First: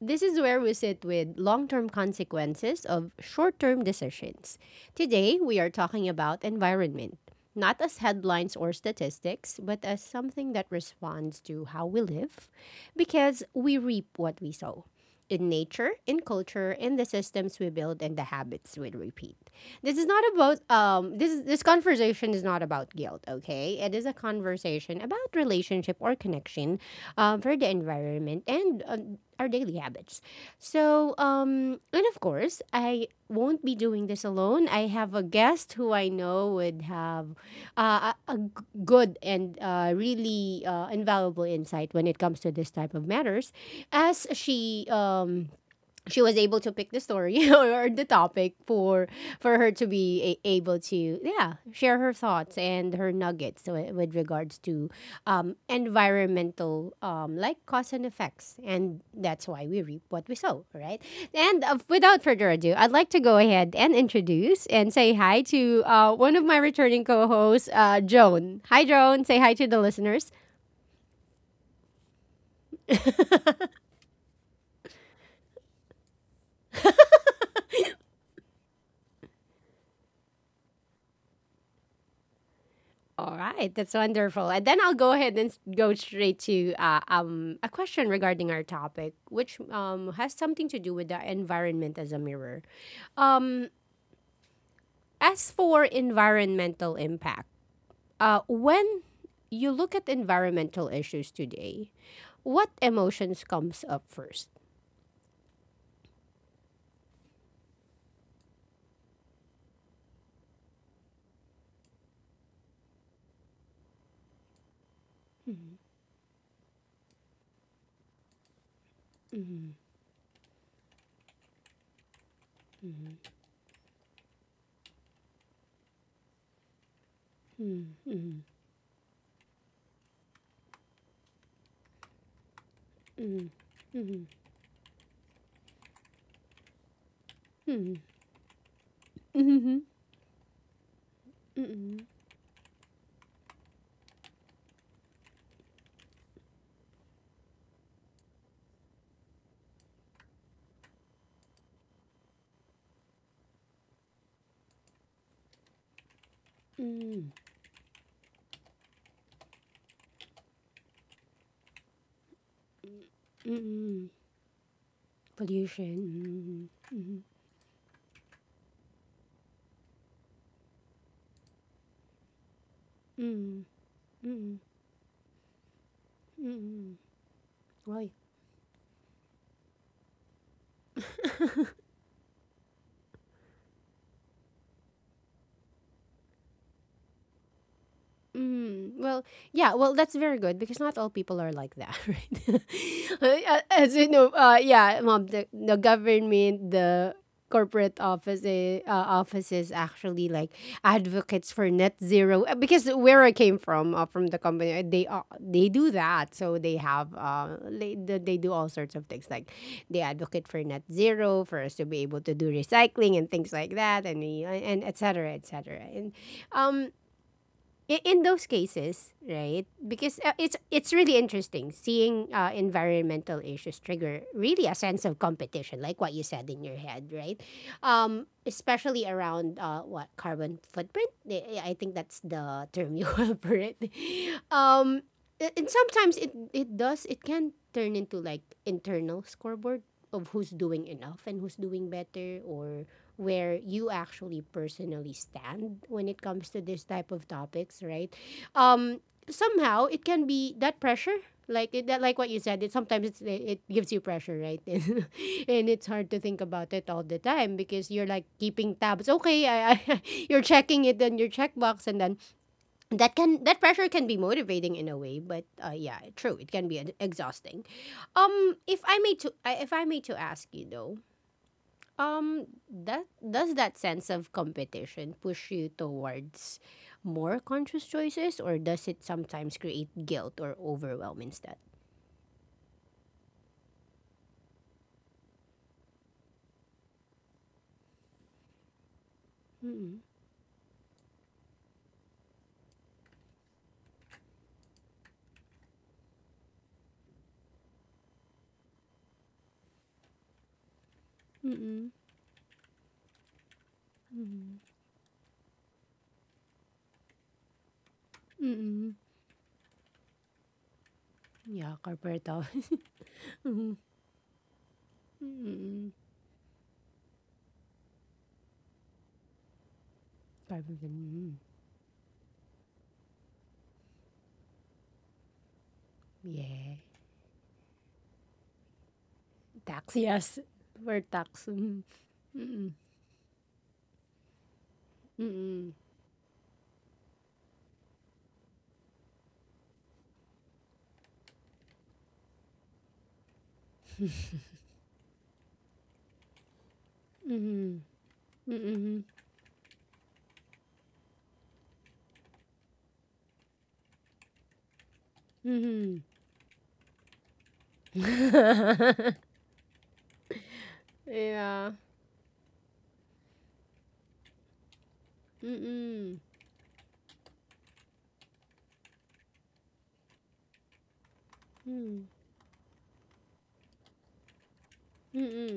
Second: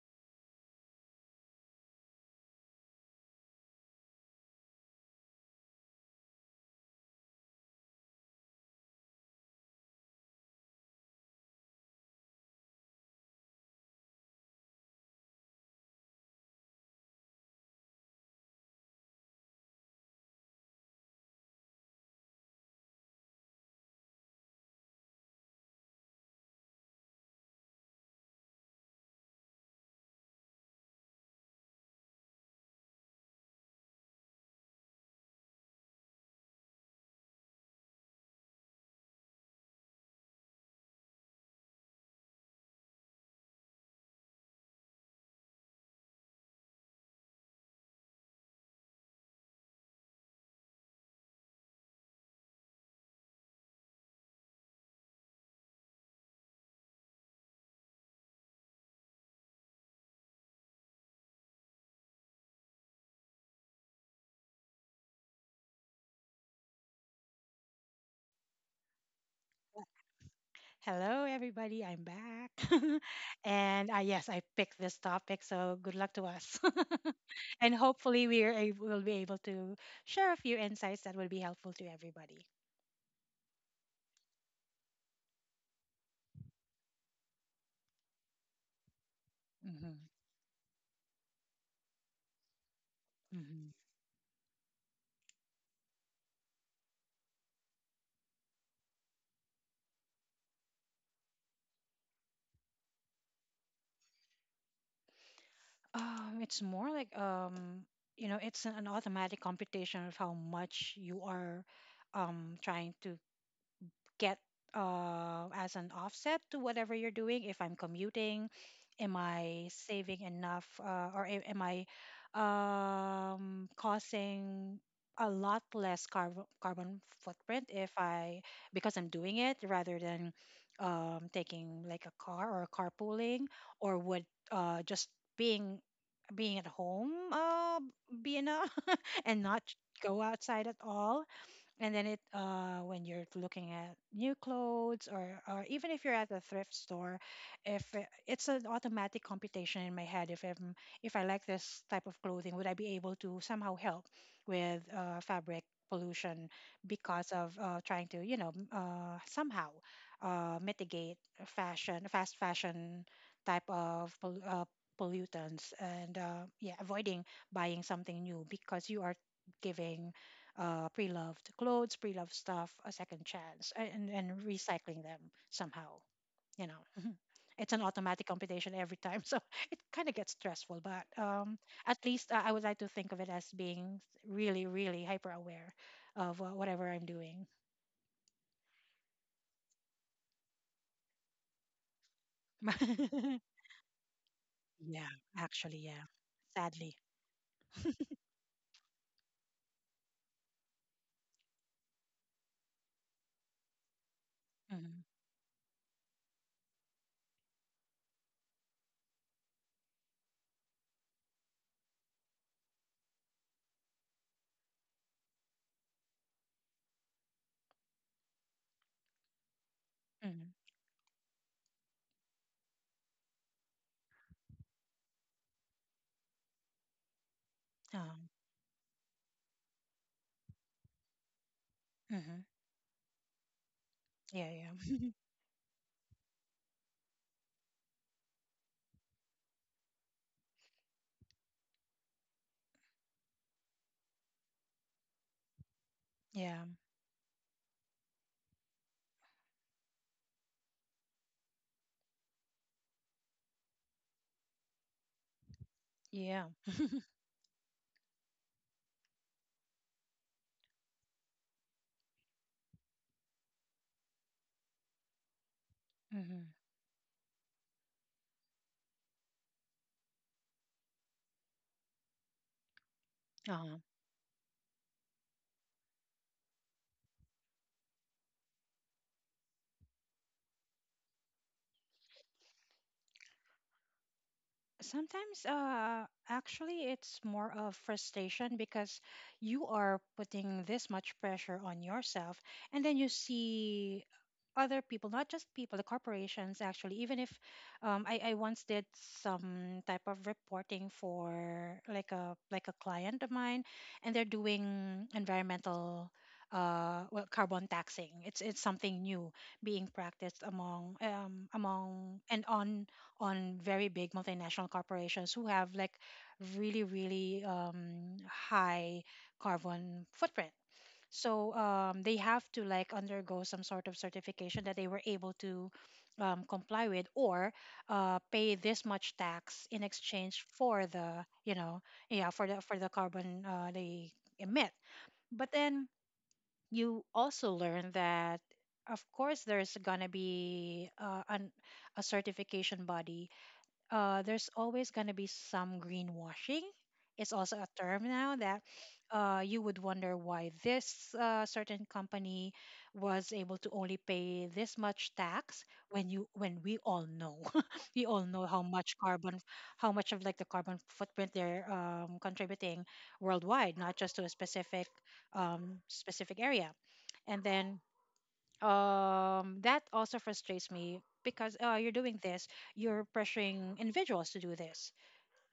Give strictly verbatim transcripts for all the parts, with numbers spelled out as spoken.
This is where we sit with long term consequences of short term decisions. Today, we are talking about environment, not as headlines or statistics, but as something that responds to how we live because we reap what we sow in nature, in culture, in the systems we build, and the habits we repeat. This is not about um this is- this conversation is not about guilt, okay? It is a conversation about relationship or connection um, for the environment and uh, our daily habits. Yes. So, um, and of course, I won't be doing this alone. I have a guest who I know would have uh, a, a g- good and uh, really uh, invaluable insight when it comes to this type of matters, as she um, she was able to pick the story or the topic for for her to be a- able to yeah share her thoughts and her nuggets with, with regards to um, environmental um, like cause and effects, and that's why we reap what we sow, right? And uh, without further ado, I'd like to go ahead and introduce and say hi to uh, one of my returning co-hosts, uh, Joan. Hi, Joan, say hi to the listeners. Hello, everybody. I'm back. and uh, yes, I picked this topic, so good luck to us. And hopefully, we are ab- will be able to share a few insights that will be helpful to everybody. All right, that's wonderful. And then I'll go ahead and s- go straight to uh, um, a question regarding our topic, which hmm um, has something to do with the environment as a mirror. Um, hmm as for environmental impact, uh, when you look at environmental issues today, what emotions comes up first? Um, it's more like um, you know, it's an automatic computation of how much you are um, trying to get uh, as an offset to whatever you're doing. If I'm commuting, am I saving enough uh, or a- am I um, causing a lot less carbon carbon footprint Hmm. if Hmm. I, because I'm doing it rather than um, taking like a car or carpooling, or Hmm. would uh, just being being at home, uh, Hmm. be enough and not Hmm. go outside at all. And then it uh when you're looking at new clothes, or or even if you're at a thrift store, if it- it's an automatic computation in my head, if I'm, if I like this type of clothing, would I be able to somehow help with uh, fabric pollution, because of uh, trying to, you know m- uh, somehow uh, mitigate fashion fast fashion type Hmm. of pol- uh, pollutants, and uh, yeah, Pollution. avoiding Mm-hmm. buying something new because you are giving uh, pre-loved clothes, pre-loved stuff, a second Mm-hmm. chance, a- and and recycling them somehow. You know, Mm-hmm. Mhm. It's an Oui. automatic computation every time, so it kind of gets stressful. But um, at least I I would like to think of it as being really, really hyper aware of uh, whatever I'm doing. Mm, well, yeah, well, that's very good because not all people are like that, right? As you know, uh, yeah, Yeah, mom, the, actually, the yeah. government, Sadly. the corporate office, eh, uh, offices actually like advocates for net zero uh, because where I came from, uh, from the company, uh, Mm-hmm. they uh, they do that. So they have uh, they, they do all sorts of things like they advocate for net zero for us to be able to do recycling and things like that, and we- and et cetera, et cetera, and um i- in those cases, right? Because uh, Mm-hmm. it's it's really interesting seeing uh, environmental issues trigger really a sense of competition, like what you said in your head, right? Um, Um, especially around uh, what carbon footprint. I I think that's hmm the term you have for it. Yeah, yeah, Um, a- and sometimes it it does it can turn into like internal scoreboard of who's doing enough and who's doing better or where you actually personally stand when it comes to yeah, this type of topics, right? Um, Somehow it can be that pressure, like it, that, like what you said. It sometimes it's, it, it gives you pressure, right? And it's hard to think yeah. about it all the time because you're like keeping tabs. Okay, I, I, you're checking it in your checkbox, and then that can that pressure can be motivating in a way. But uh, yeah, true, it Mm-hmm. can be ex- exhausting. Um, if I may to I- if I may to ask you though, um, that does that Uh-huh. sense of competition push you towards more conscious choices, or does it sometimes create guilt or overwhelm instead? Sometimes, uh, actually, it's more of frustration because you Mm-mm. are putting this much pressure on yourself, and then you see other people, not just people, the corporations actually. Even if um, I, I once did some type of reporting for Mm-mm. like a like a client of mine, and they're Mm-mm. doing environmental uh, well, carbon taxing. It's it's Mm-mm. something new being practiced among um, Yeah, corporate among towels. and on on Mm-mm. very big multinational corporations who have Mm-mm. like really, really um, high carbon footprint, Corporate- mm-mm. so um, they have to like undergo some sort of certification that they were able to um, Yeah. comply with, or uh, pay this much tax in Tax, yes. exchange for For the, tax. you Mm-mm. know, yeah, for the for the carbon, uh, they emit. But Mm-mm. then you also learn that, of course, there's gonna be uh, an, a certification body. Uh, there's always going to be some greenwashing. It's also a Mm-mm. term now that Mm-mm. uh, you would wonder why this uh, certain company was able to only pay this much Mm-mm. tax, Mm-mm. when you when we all know we all know how much carbon how much of like the carbon footprint they're Yeah. um, contributing worldwide, not just to a specific um, Mm-mm. specific area. And then um that also frustrates me, because uh, you're Mm. doing this, you're pressuring individuals to do this,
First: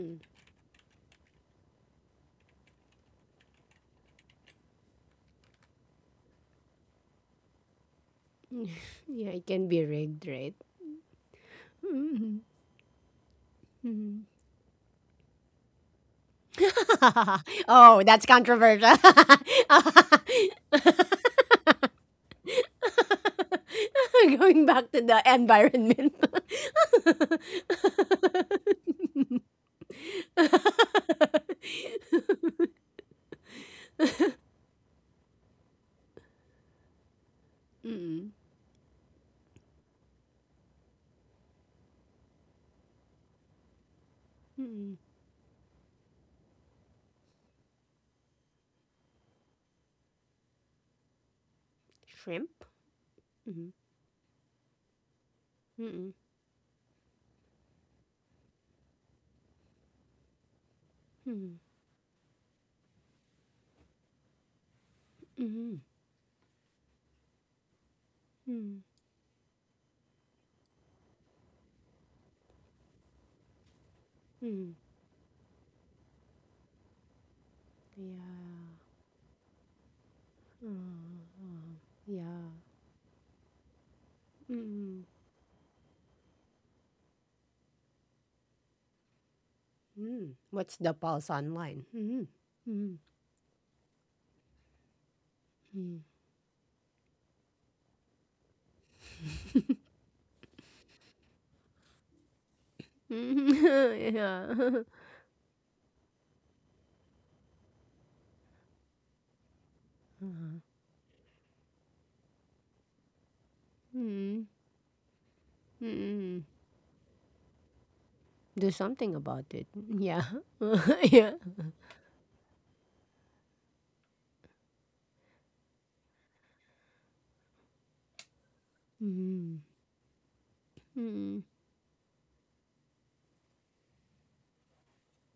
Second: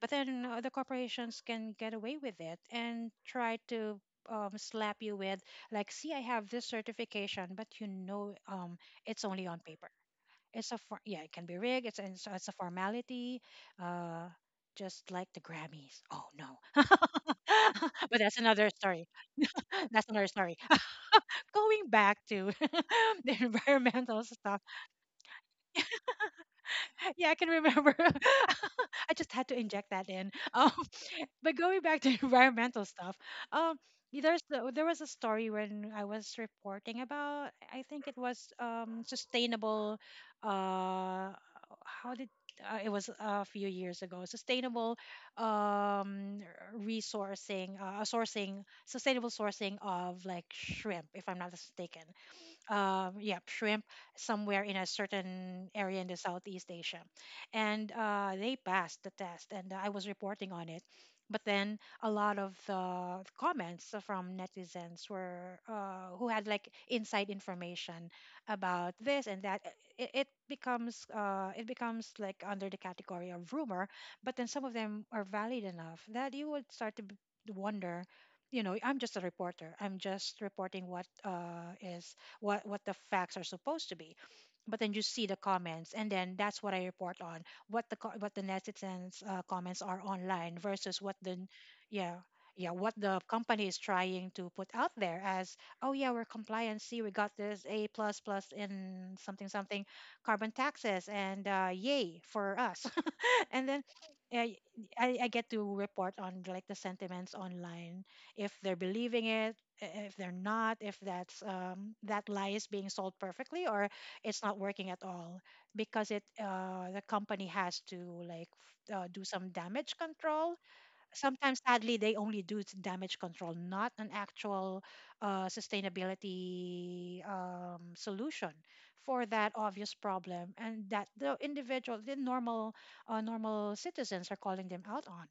but then uh, the corporations can get away with it and try to um, slap you with, like, see, I have this certification, but you know, um, it's Yeah, only it on can be paper. rigged, right? It's a for- yeah, it can be rigged. it's, it's, Mhm. It's a formality, uh, Mhm. just like the Grammys. Oh no. Oh, But that's that's another controversial. story. that's another story Going back to the environmental stuff. Going back to the environment. Yeah, I can remember. I just had to inject that in. Um, but going back to environmental stuff, um, y- there's the, there was a story when I was reporting about. I think it Mm-mm. was um, sustainable. Uh, how did uh, It was a few years ago. Sustainable, um, resourcing, uh, sourcing, sustainable sourcing of like shrimp, if I'm not mistaken. Shrimp? Uh, yeah, Mm-mm. shrimp, somewhere in a certain area in the Mm-mm. Southeast Asia. And uh, they passed the test, and I was reporting on it. But Mm-mm. then a lot of the comments from netizens were Mm-mm. Mm. uh, who had like inside information about this and that. It, it becomes uh, it becomes like under the category of rumor. But then some Mm. of them are valid enough that you would start to b- wonder. You know, Yeah. I'm just a reporter, I'm just reporting what Mm, uh, mm. is Yeah. what what the facts are supposed to be. But then you Mm. see the comments, and then that's what I report on, what the co- what the netizens uh, comments are Mm. online What's the versus what pulse the, online? yeah, Mm-hmm. yeah, Mm-hmm. what the company is trying to put out there as, oh yeah, we're compliant, see, we got this a plus plus in something something carbon taxes, and uh, yay for us. And then Mm-hmm. I, Yeah. I I get to report on like the sentiments online, if they're believing it, i- if they're Uh-huh. not, if that's um, that lie is being sold perfectly, or Mm. it's not working at all, because it Mm. uh, the company has to like Do f- uh, something do about some it. damage Yeah. control. Yeah. Sometimes sadly they only do t- damage control, not an actual uh, sustainability um, solution for that Mm. obvious problem, and that the Mm. individual, the normal uh, normal citizens are calling them out on,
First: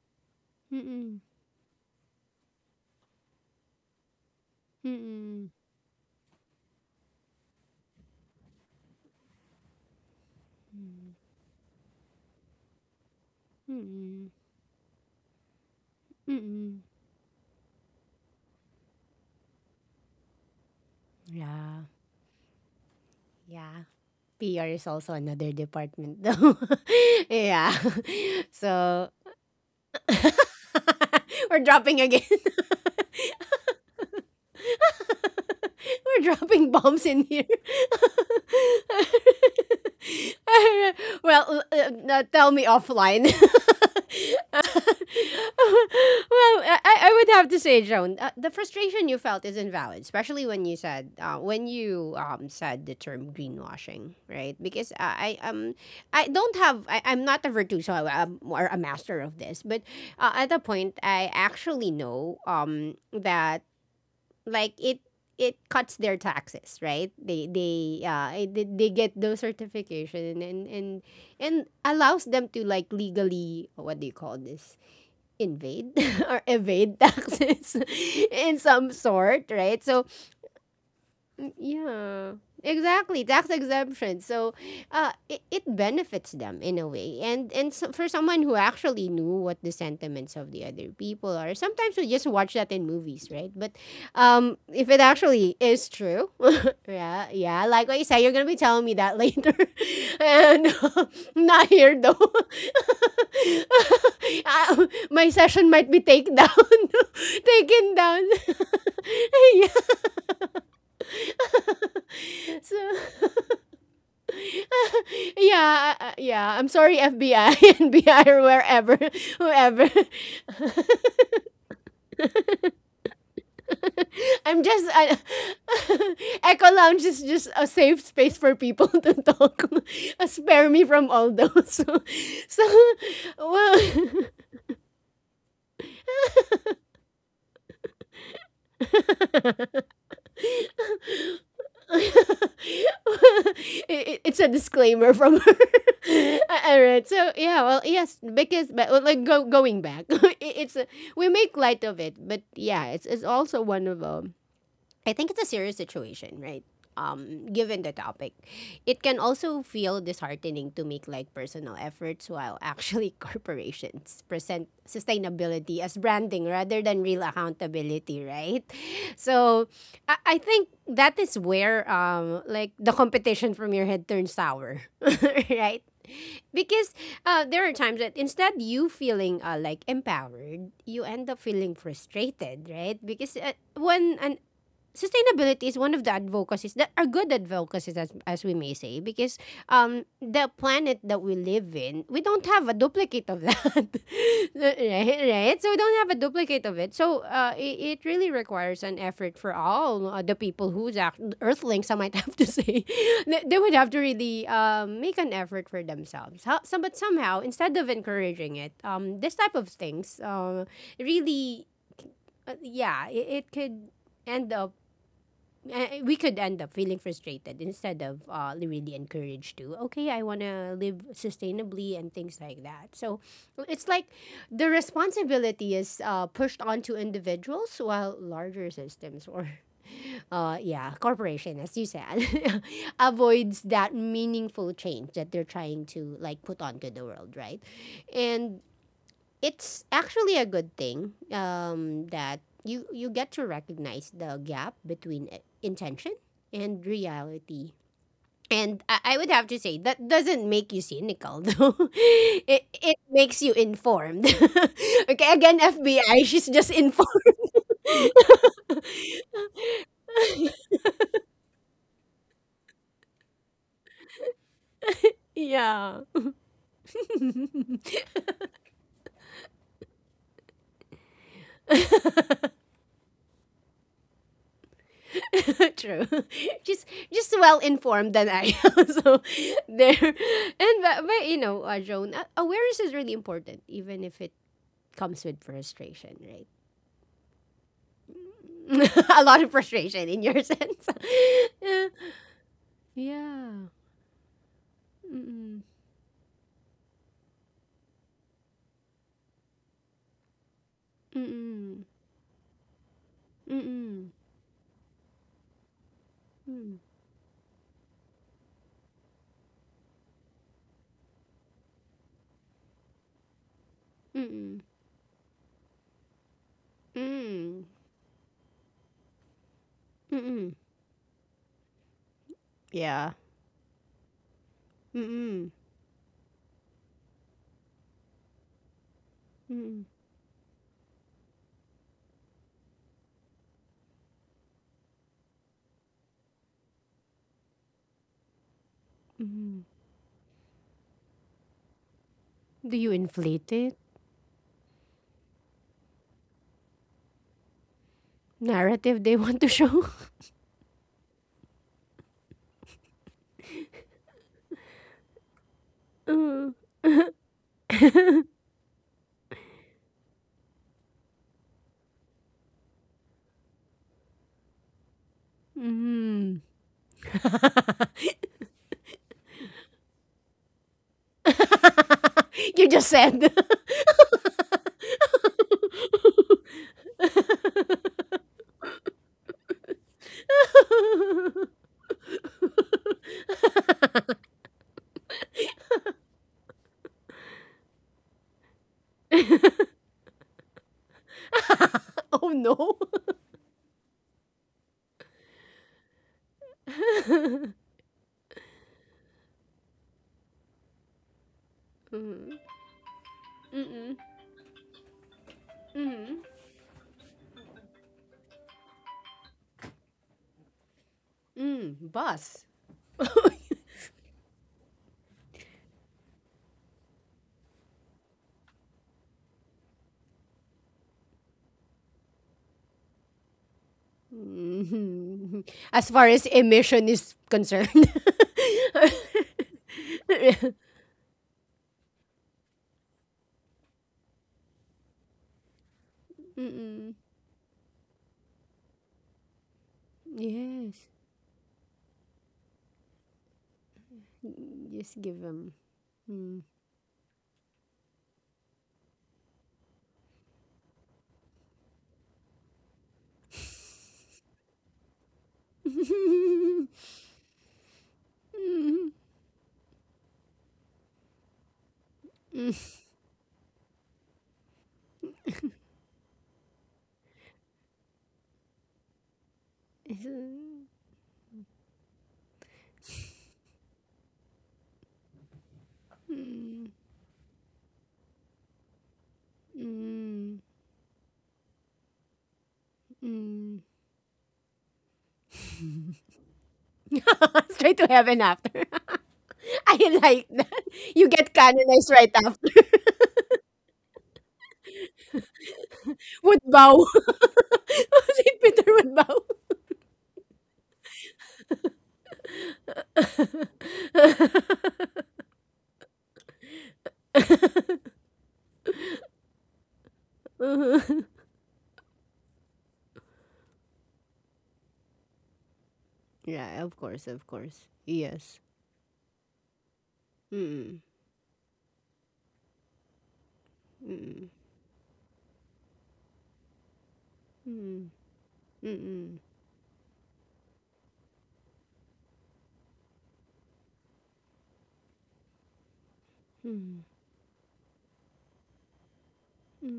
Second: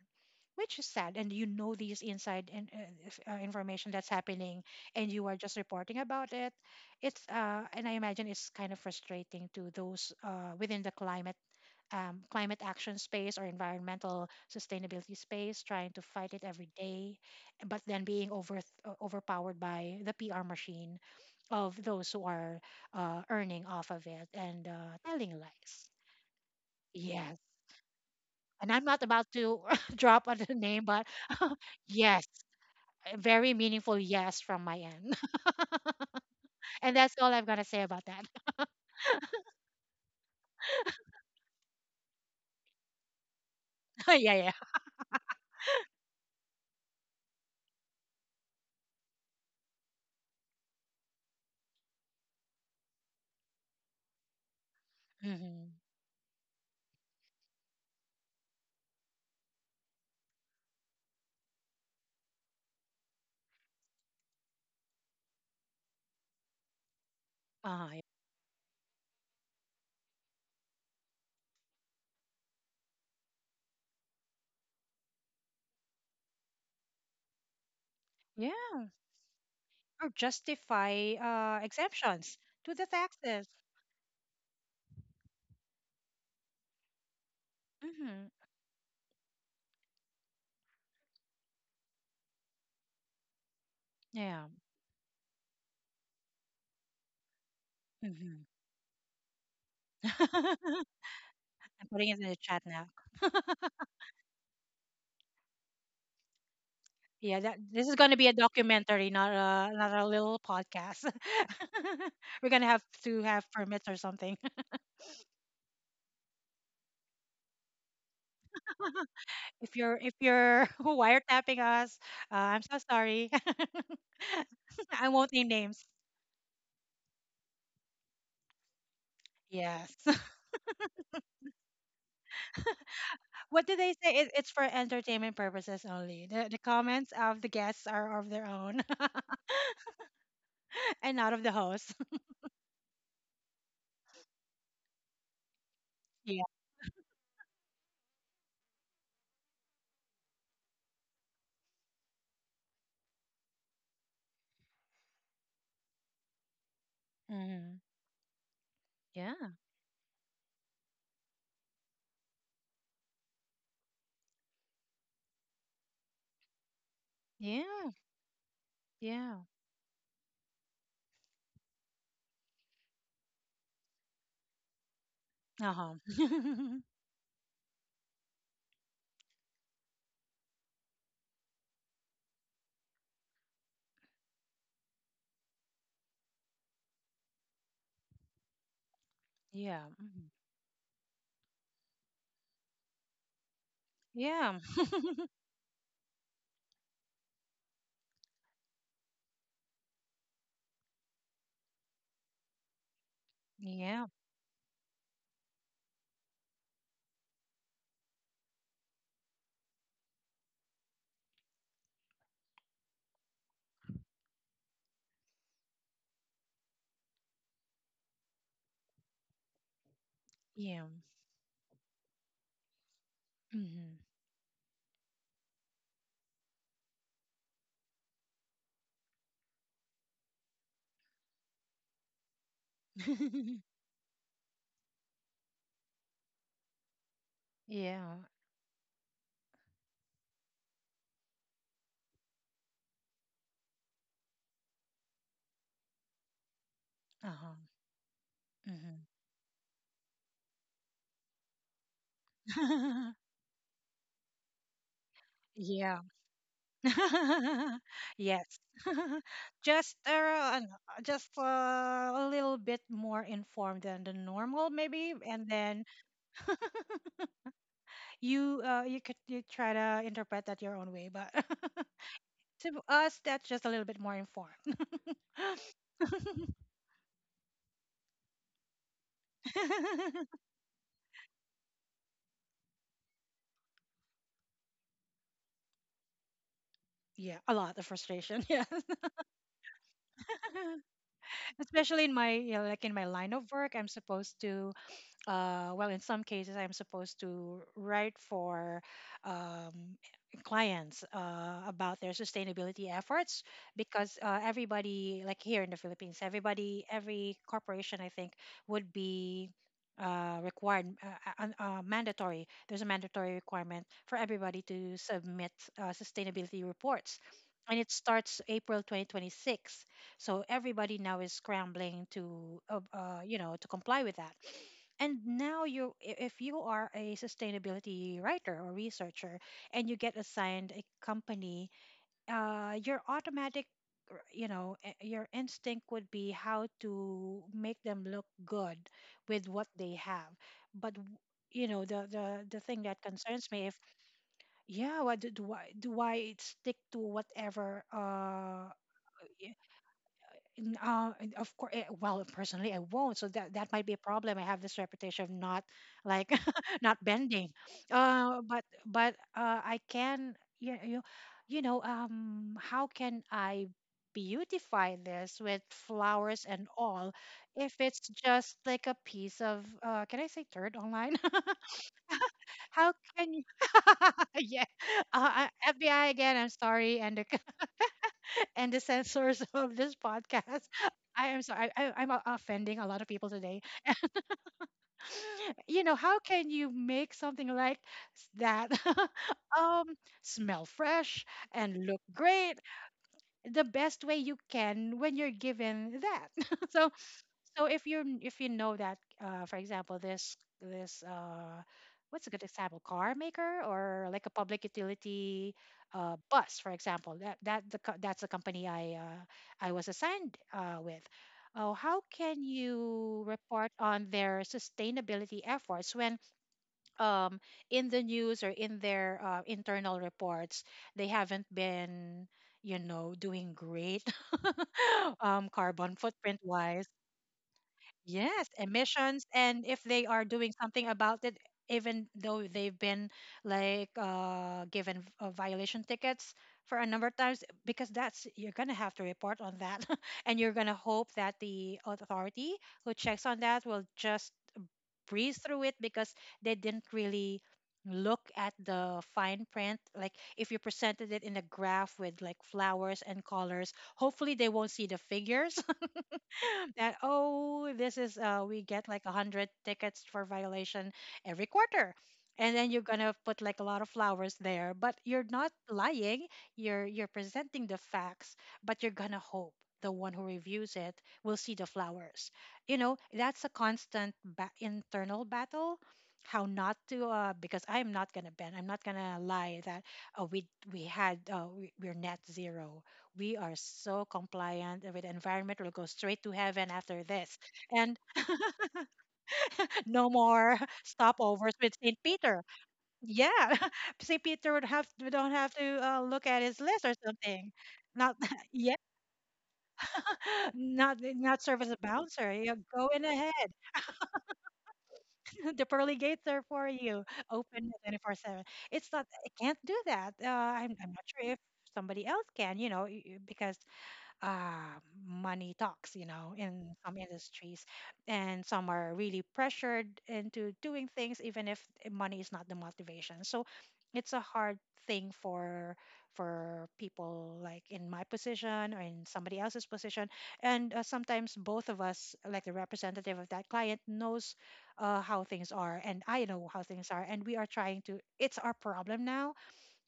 which is sad. Mm. And you know these inside in, uh, if- uh, information that's happening, and you are Mm. just reporting about it. It's uh, and I imagine it's kind of frustrating to those uh, within the climate um, climate action space or Mm. environmental sustainability space, trying to fight it every Mm. day, but then being over uh, overpowered by the P R machine of Yeah. those who are uh, earning Yeah. off of it and P R is uh, also telling another lies. department though. Yes. Yeah. And I'm not So about to drop on the name, but we're dropping again. yes, a very meaningful yes from my end. We're dropping And bombs that's in all I'm here. going to say about that. Well, uh, uh, tell me offline. Yeah, yeah. Well, I, I would have to say, Joan, uh, the frustration you felt is invalid, especially when you said uh, when you um, said the term greenwashing, right? Because I I, Hmm. um I don't have I, I'm not a virtuoso um, or a master of this, but uh, at a point I actually know um that like it it cuts their taxes, right? They Uh, they uh it- they, they get those certification and, and and and allows them to like legally, what do you call this, invade or evade taxes yeah, in some sort, right? or So justify mm, uh, yeah, exemptions to the exactly. taxes. Tax exemption. So, uh, it, it benefits them in a way. And and so, for Hmm. someone who actually knew what the sentiments of the other people are, sometimes we just watch that in movies, right? But, Yeah. um, if it actually is true, yeah, yeah, like what you said, you're Mhm. gonna be telling me that later, and I'm not here putting it though. in the chat now. Uh, my session might be taken down, Yeah, that this is taken going to be down. a documentary, not a not a little podcast. We're going to have So to have permits or something. yeah, uh, yeah. I'm sorry, F B I, N B I, or wherever, If you're whoever. if you're wiretapping us, uh, I'm so sorry. I'm just I I, won't name names. Echo Lounge is just a safe space for people to talk. Yes. Uh, Spare me from all those. So, so What do they well. say? It, it's for entertainment purposes only. The, the comments of the guests are of their own and not of the host. It- it's a disclaimer from her. Yeah. All right. So yeah, well, yes, because but well, like go, going back, it- it's a, we make light of it, but yeah, it's it's also one of um I think it's a serious situation, right? Um, hmm. Given the topic, it can Yeah. also feel disheartening to make like personal efforts while actually corporations present sustainability as branding rather than real Yeah. accountability, right? Yeah. So I, I think that is where um, like the competition from your head turns sour, Uh right? huh. Because uh, there are times that instead you feeling uh, like empowered, you end up feeling frustrated, right? Because uh, when an sustainability is one of the advocacies that are good advocacies, as, as we may say, because Yeah. Um mhm. the planet that we live in, we don't have a duplicate of that Yeah. right, right, so we don't have a duplicate of it, so uh, it, it really requires an effort for all uh, the people who's act- earthlings, I might have to say, they they would have Yeah. to really um, make an effort for themselves. How, some, but somehow instead of encouraging it um this type of things uh, really uh, yeah, it, it could end up uh, we could end up feeling frustrated instead of uh, really encouraged to okay I want to Yeah. live sustainably and things like that so it's Mm-hmm. like the responsibility is uh, pushed onto individuals while larger systems or uh, yeah corporation as you said avoids that meaningful change that they're trying to like put onto the world, right? Yeah. And it's actually a good thing um, that you you get to recognize the gap between i- intention and Uh-huh. reality. And Mm-hmm. I, I would have to say that doesn't make you cynical though. It it makes you informed. Okay, again, yeah. F B I, she's just informed. Yes. just uh, an- uh, just uh, a little bit more informed than the normal maybe, and then Yeah. you uh, you could, you try to interpret that your own way, but to us that's just a little bit more informed. True. Just just well informed than I am. So there. And but, but you know, uh, Joan, uh, awareness is really important even if it comes with frustration, right? Yeah, a lot of frustration. Yes. A lot of frustration in your sense. Especially in my, you know, like in my line of work, Yeah. I'm supposed to uh, Mm-mm. well, in some cases, I'm supposed to write for um, clients uh, Mm-mm. about their sustainability efforts, because Mm-mm. uh, everybody, like here in the Philippines, everybody, Mm. every corporation, I think, would be uh, required, uh, uh, un- uh, mandatory. There's a mandatory requirement for everybody Mm-mm. to submit uh, sustainability reports. Mm-mm. And it starts April twenty twenty-six. So Mm-mm. everybody now is scrambling to, uh, Yeah. uh, you know, to comply with that. And Mm-mm. now you, i- if you are a sustainability writer or researcher and Mm-mm. you get assigned a company, uh, your automatic r- you know, i- your instinct would be how to make them look good with what Mm-mm. they have. But w- you know, the the, the thing Do you that concerns inflate me, if, it? yeah, why do, do i, do I stick to whatever uh Narrative they want to show? N- Uh, and of course, well, personally, I won't. So that that might be a problem. I have this reputation of not, like, not bending. Mm. Uh, but but uh, I can, you you you know, um how can I beautify this with flowers Mm. and all if it's just like a piece of uh, can I say third online? you How just can said. you? Yeah, uh, I- F B I again. I'm sorry, and and the censors of this podcast. I am sorry, I, I- am o- offending a lot of people today. You know, how can you make something like s- that, um, smell fresh and look Oh great no. the best way you can when you're given that? So, so if you, if you know that, uh, for example, this this uh, what's a good Mm, example? Car maker, mm-mm, or like a public utility uh, mm, bus, for example. That that the co- that's the company I, uh, I was assigned uh, with. Oh, mm, how can bus. you report on their sustainability efforts when, um, in the news or in their uh, internal reports, they haven't been, you know, doing great um, Mhm. carbon As far as footprint wise? emission is concerned. Yes, emissions, and if they are doing something about it, even though they've been like uh, given uh, violation tickets for a Mm-mm. number of times, because that's you're gonna have to report on that, and you're gonna Yes. hope that the authority who checks on that will just Just give breeze through them. it because Mm. they didn't really look at the fine print. Like if you presented it in a graph with like flowers and colors, hopefully they won't see the figures that oh, this is uh we get Mm, like a hundred tickets for violation every quarter, and then you're gonna put like a lot of flowers there, but you're not lying, you're you're presenting the facts, but you're gonna hope the one it's, uh, who reviews it will see the flowers, you know, that's a constant ba- internal battle how not to uh, because I am not gonna bend, I'm not gonna lie that uh, we mm, we had uh, we, we're net zero, we are mm. so compliant with the environment. We'll go straight to heaven after this. Straight to And heaven after. I no like more that. You get stopovers with saint canonized right Peter. after. Yeah. saint Peter would have, we don't have to uh, look at Would his list or bow. something. Not Saint yeah, Peter would bow. not Not serve as a bouncer. Yeah, go in ahead. The pearly gates are for you. Open twenty-four seven. It's not, I can't do that. Uh, I'm I'm not sure if somebody else can, you know, y- y- because uh, money talks, you know, Yeah, in of some course, of industries. course. And Yes. some are really pressured into doing Mm. things, even if money is not the motivation. So it's a Mm. hard thing for for people like in Mm. my position or in Mm. somebody else's position, and uh, sometimes both of us, like the representative of that client knows uh, how things are, and I know how things Mm. are, and we are trying to, it's our problem now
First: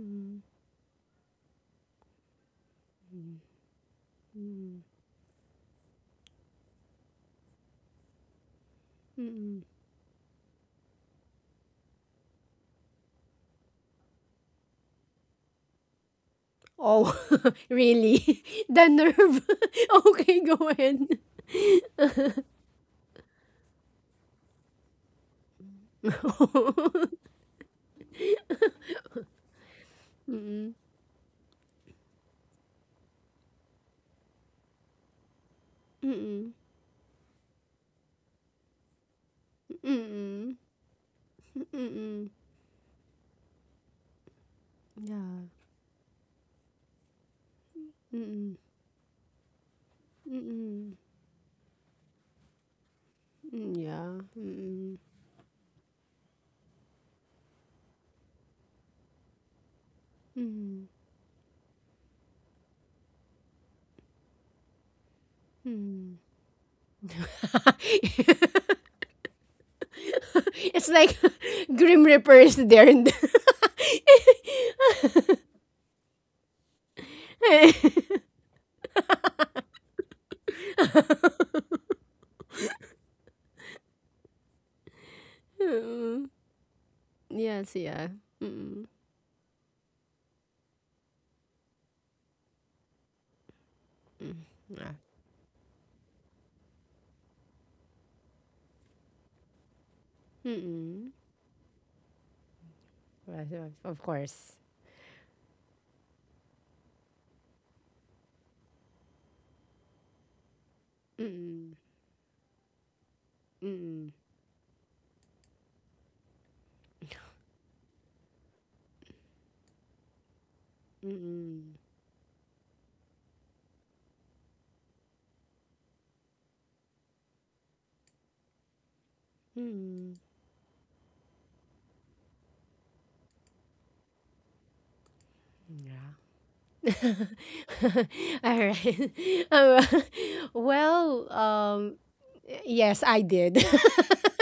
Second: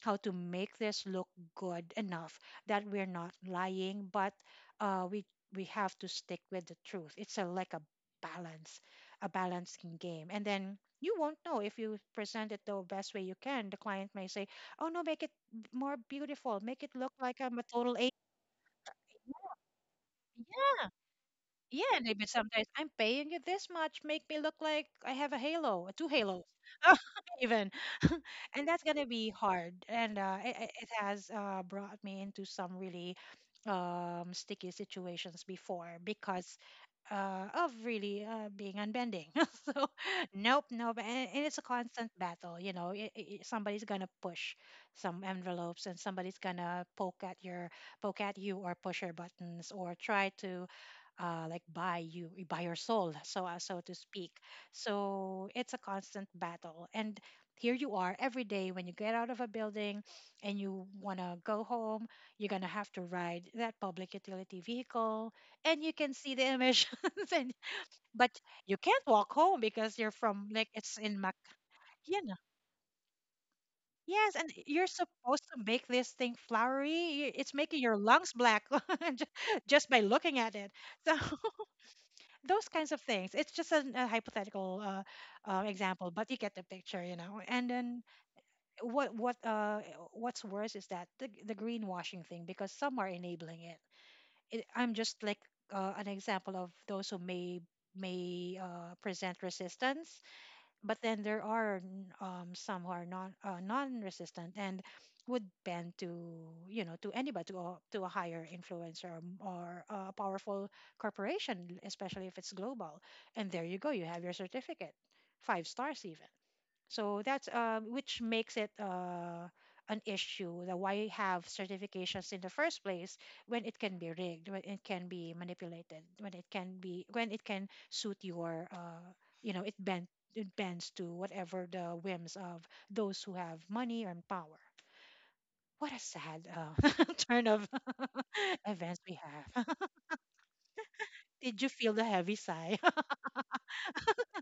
how to make this look good enough that we're not Mm. lying. But Mm. uh, we we have to stick with the truth. It's a like a balance, a Mm. balancing game, and then you won't know if you present it the best way you can. The client may say, "Oh no, make it more beautiful, make it look Oh, like I'm a total A." really? The nerve. Okay, go ahead. Yeah, and even sometimes I'm paying you this much, make me look like I have a halo, uh, two halos, even, and that's gonna be hard. And uh, it, Mm-mm. it it has uh, brought me into some really um, sticky situations before Mm-mm. because uh, of really uh, being unbending. So, Mm-mm. nope, nope, and, and it's a constant Mm-mm. battle. You know, I I somebody's gonna push some Yeah. envelopes, and somebody's gonna poke at your poke at you Mm-mm. or push your buttons or try to Mm-mm. uh, like buy you buy your soul, so uh, Mm, so to yeah. speak. Mm-mm. So it's a constant battle, and here you are every day when you get out of a building and you Mm-mm. want to go home, you're going to have to ride that public utility vehicle, and you can Mm. see the emissions and but you can't walk home because you're from like It's it's like in Mac, Grim you Reaper know. is there in the- Yes, and you're supposed to make this thing flowery, y- it's making your lungs black ju- just by looking at it. So those kinds of things. It's just an, a hypothetical uh, uh, example, Mm. but you get the picture, you know. And Yes, then yeah. Mm-mm. what what uh, what's worse is that the the greenwashing thing, because some are enabling it. Mm. it Yeah. I'm just like uh, an example of those who may may uh, present resistance, but Mm-mm. then there are n- um, some who are non Well, uh, of- of non-resistant course. and would bend to, you know, to anybody, to a, to a higher influencer or, m- or a powerful Mm-mm. corporation, especially if it's global, and there you go, you Mm-mm. have your certificate, five stars even. So that's uh, which makes it uh, an issue that why have Mm-mm. certifications in the first place when it can be rigged, when it can be manipulated, when it can be when it can suit your uh, you know, it bent Mm-mm. it bends to whatever the whims of those who have money and power. What a Yeah. sad uh, turn of All events right. we have. Um, well, Did you feel um, the heavy sigh? yes, I did.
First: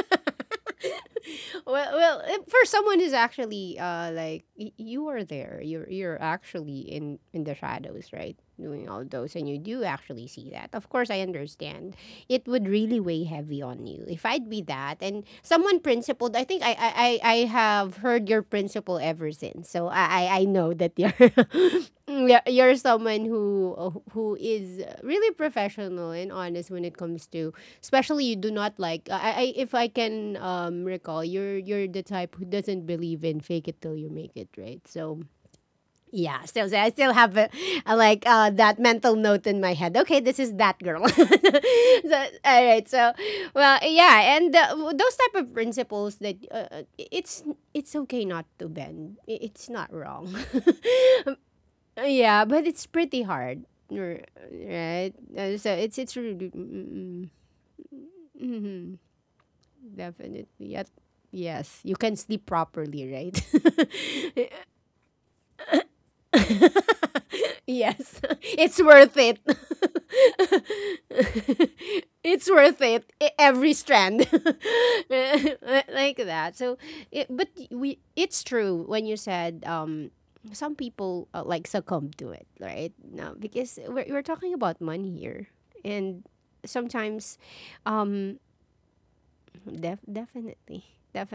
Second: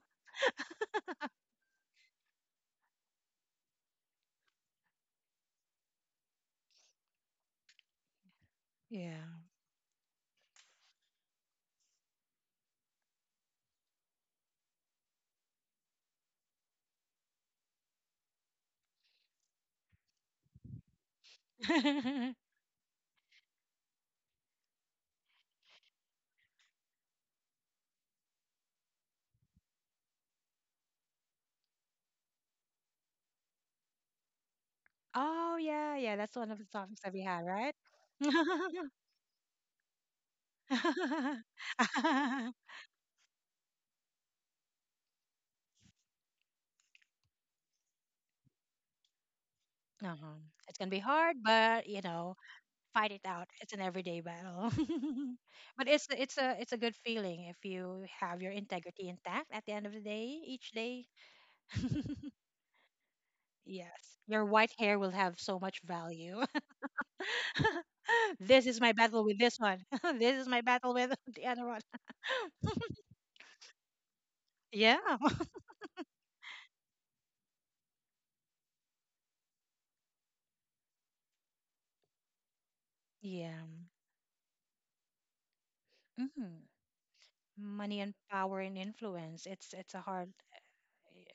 Well, well, eh, for someone who's actually uh like y- you are there, you're you're actually in in the shadows, right? Doing all Yeah. those, and you do actually see that. Of course, I understand. It would really weigh heavy on you. If I'd be that and someone principled, I think I I, I I have heard your principle ever since. So I I I know that you're you're you're someone who who is really professional and honest when it comes to, especially you do not like, I, I if I can um recall, you're you're the type who doesn't believe in fake it till you make it, right? So Oh yeah, yeah. That's yeah, one of so the so I topics still that we have had, a, right? a, like uh, that mental note in my head. Okay, this is that girl. So, Uh-huh. all right, so well, yeah, and uh, w- those type of principles that uh, uh, it's it's okay not to bend. I- It's not wrong. It's gonna be hard, but you know, Yeah, but it's fight pretty it out. hard, It's an r- everyday battle. right? Uh, so But it's it's it's really it's mm, a it's a mm, good mm, feeling if you have your mm-hmm, integrity intact at the end of the day, definitely. each Yet, day. yes, you can sleep properly, right? Yes, your white hair will have so much value. Yes, This it's is my worth battle it. with this one. This is my battle with the other one. It's worth it. e- Every strand, Yeah, like that. So, it, but we, it's true when you said, um, some people uh, like succumb to it, right? No, yeah. because we're we're talking about money here, and Hmm. sometimes, Money and um, power and influence. It's it's a def- hard. definitely,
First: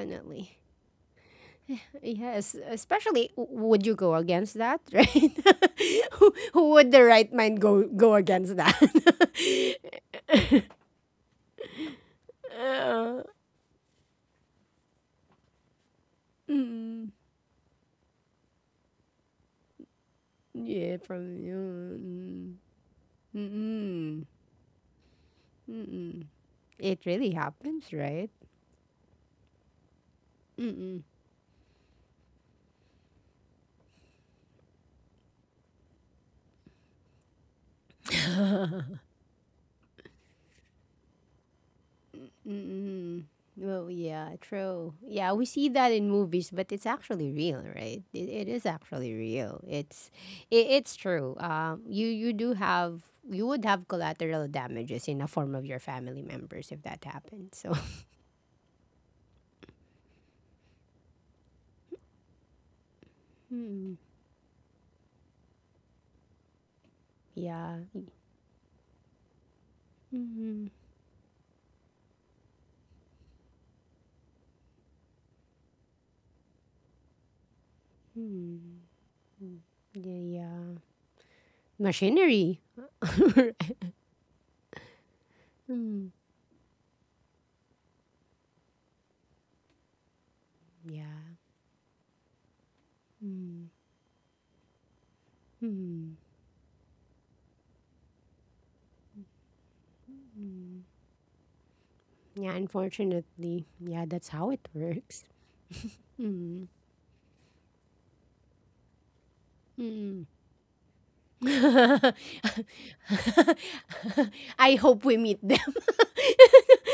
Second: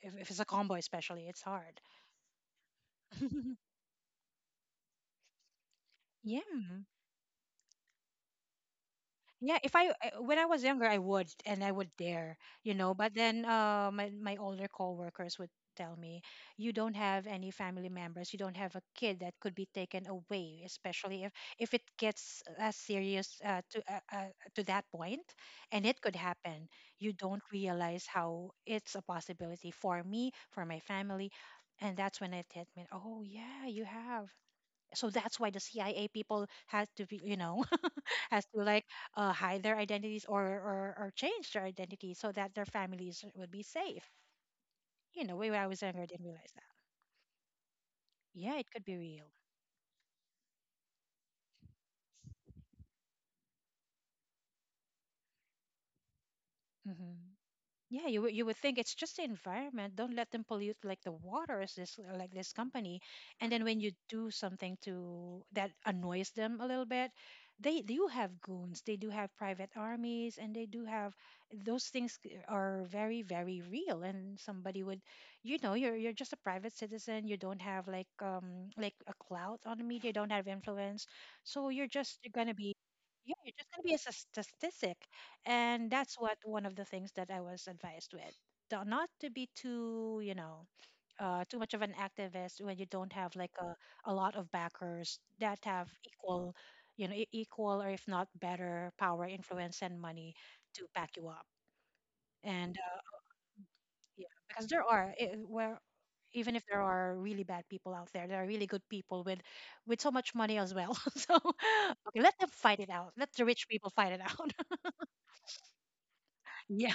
If, if it's a combo, especially, it's hard. Yes, especially, w- would you go against that, right? who, who Yeah. would the right mind go go against that? Yeah, if I I- when I was younger, I would, and I would dare, you know. But Uh, then uh, my my older coworkers would tell me, "You don't mm, have any family members. You don't have a kid that could be taken away, yeah, especially if probably. if it gets Mm, as serious mm, uh, to uh, mm, uh, to that point, and it could mm. happen. It You really don't happens, realize right? how it's a possibility for me, for my Mm-mm. family, and that's when it hit me. Oh yeah, you have. So that's why the C I A people had to be, you know, has to like uh, hide their identities, or, or or change their identity so that their families Mm. would be Well, safe. yeah, true. You Yeah, know, we way when I see was that younger, I in didn't realize movies, that. but it's actually real, right? It, it Yeah, is it could be actually real. real. It's it, it's true. Um, you you do have you would have collateral damages in the form of your family members if that Hmm. happened. So, Yeah, you would, you would think it's just the environment. Don't let them pollute like the waters. This Like this company. And then when you hmm, do something to that annoys them a little bit, yeah, they do have goons, they do have private armies, and they mm-hmm. do have those things c- are very, very real. And somebody would, you know, you're you're just a private citizen. You don't have like um Hmm. like a clout on the media, don't Yeah, have yeah, influence. So you're just you're gonna machinery. be, yeah, you're just gonna be a s- statistic, and Hmm. that's what one of the things that I was advised with. Do- Not to be too, you know, Yeah. uh, too much of an activist when you don't have like Hmm. a, a lot of backers that have Hmm. equal, you know, e- equal or if not better power, influence, and money Hmm. to back you up. Yeah, And uh, unfortunately, yeah, yeah, that's how because it there are works. eh, where even if there are really bad people out there, there are really good people with with so Mm. much money as well. So okay, let them fight it out. Let the rich people fight it out. I hope we meet them. Yeah.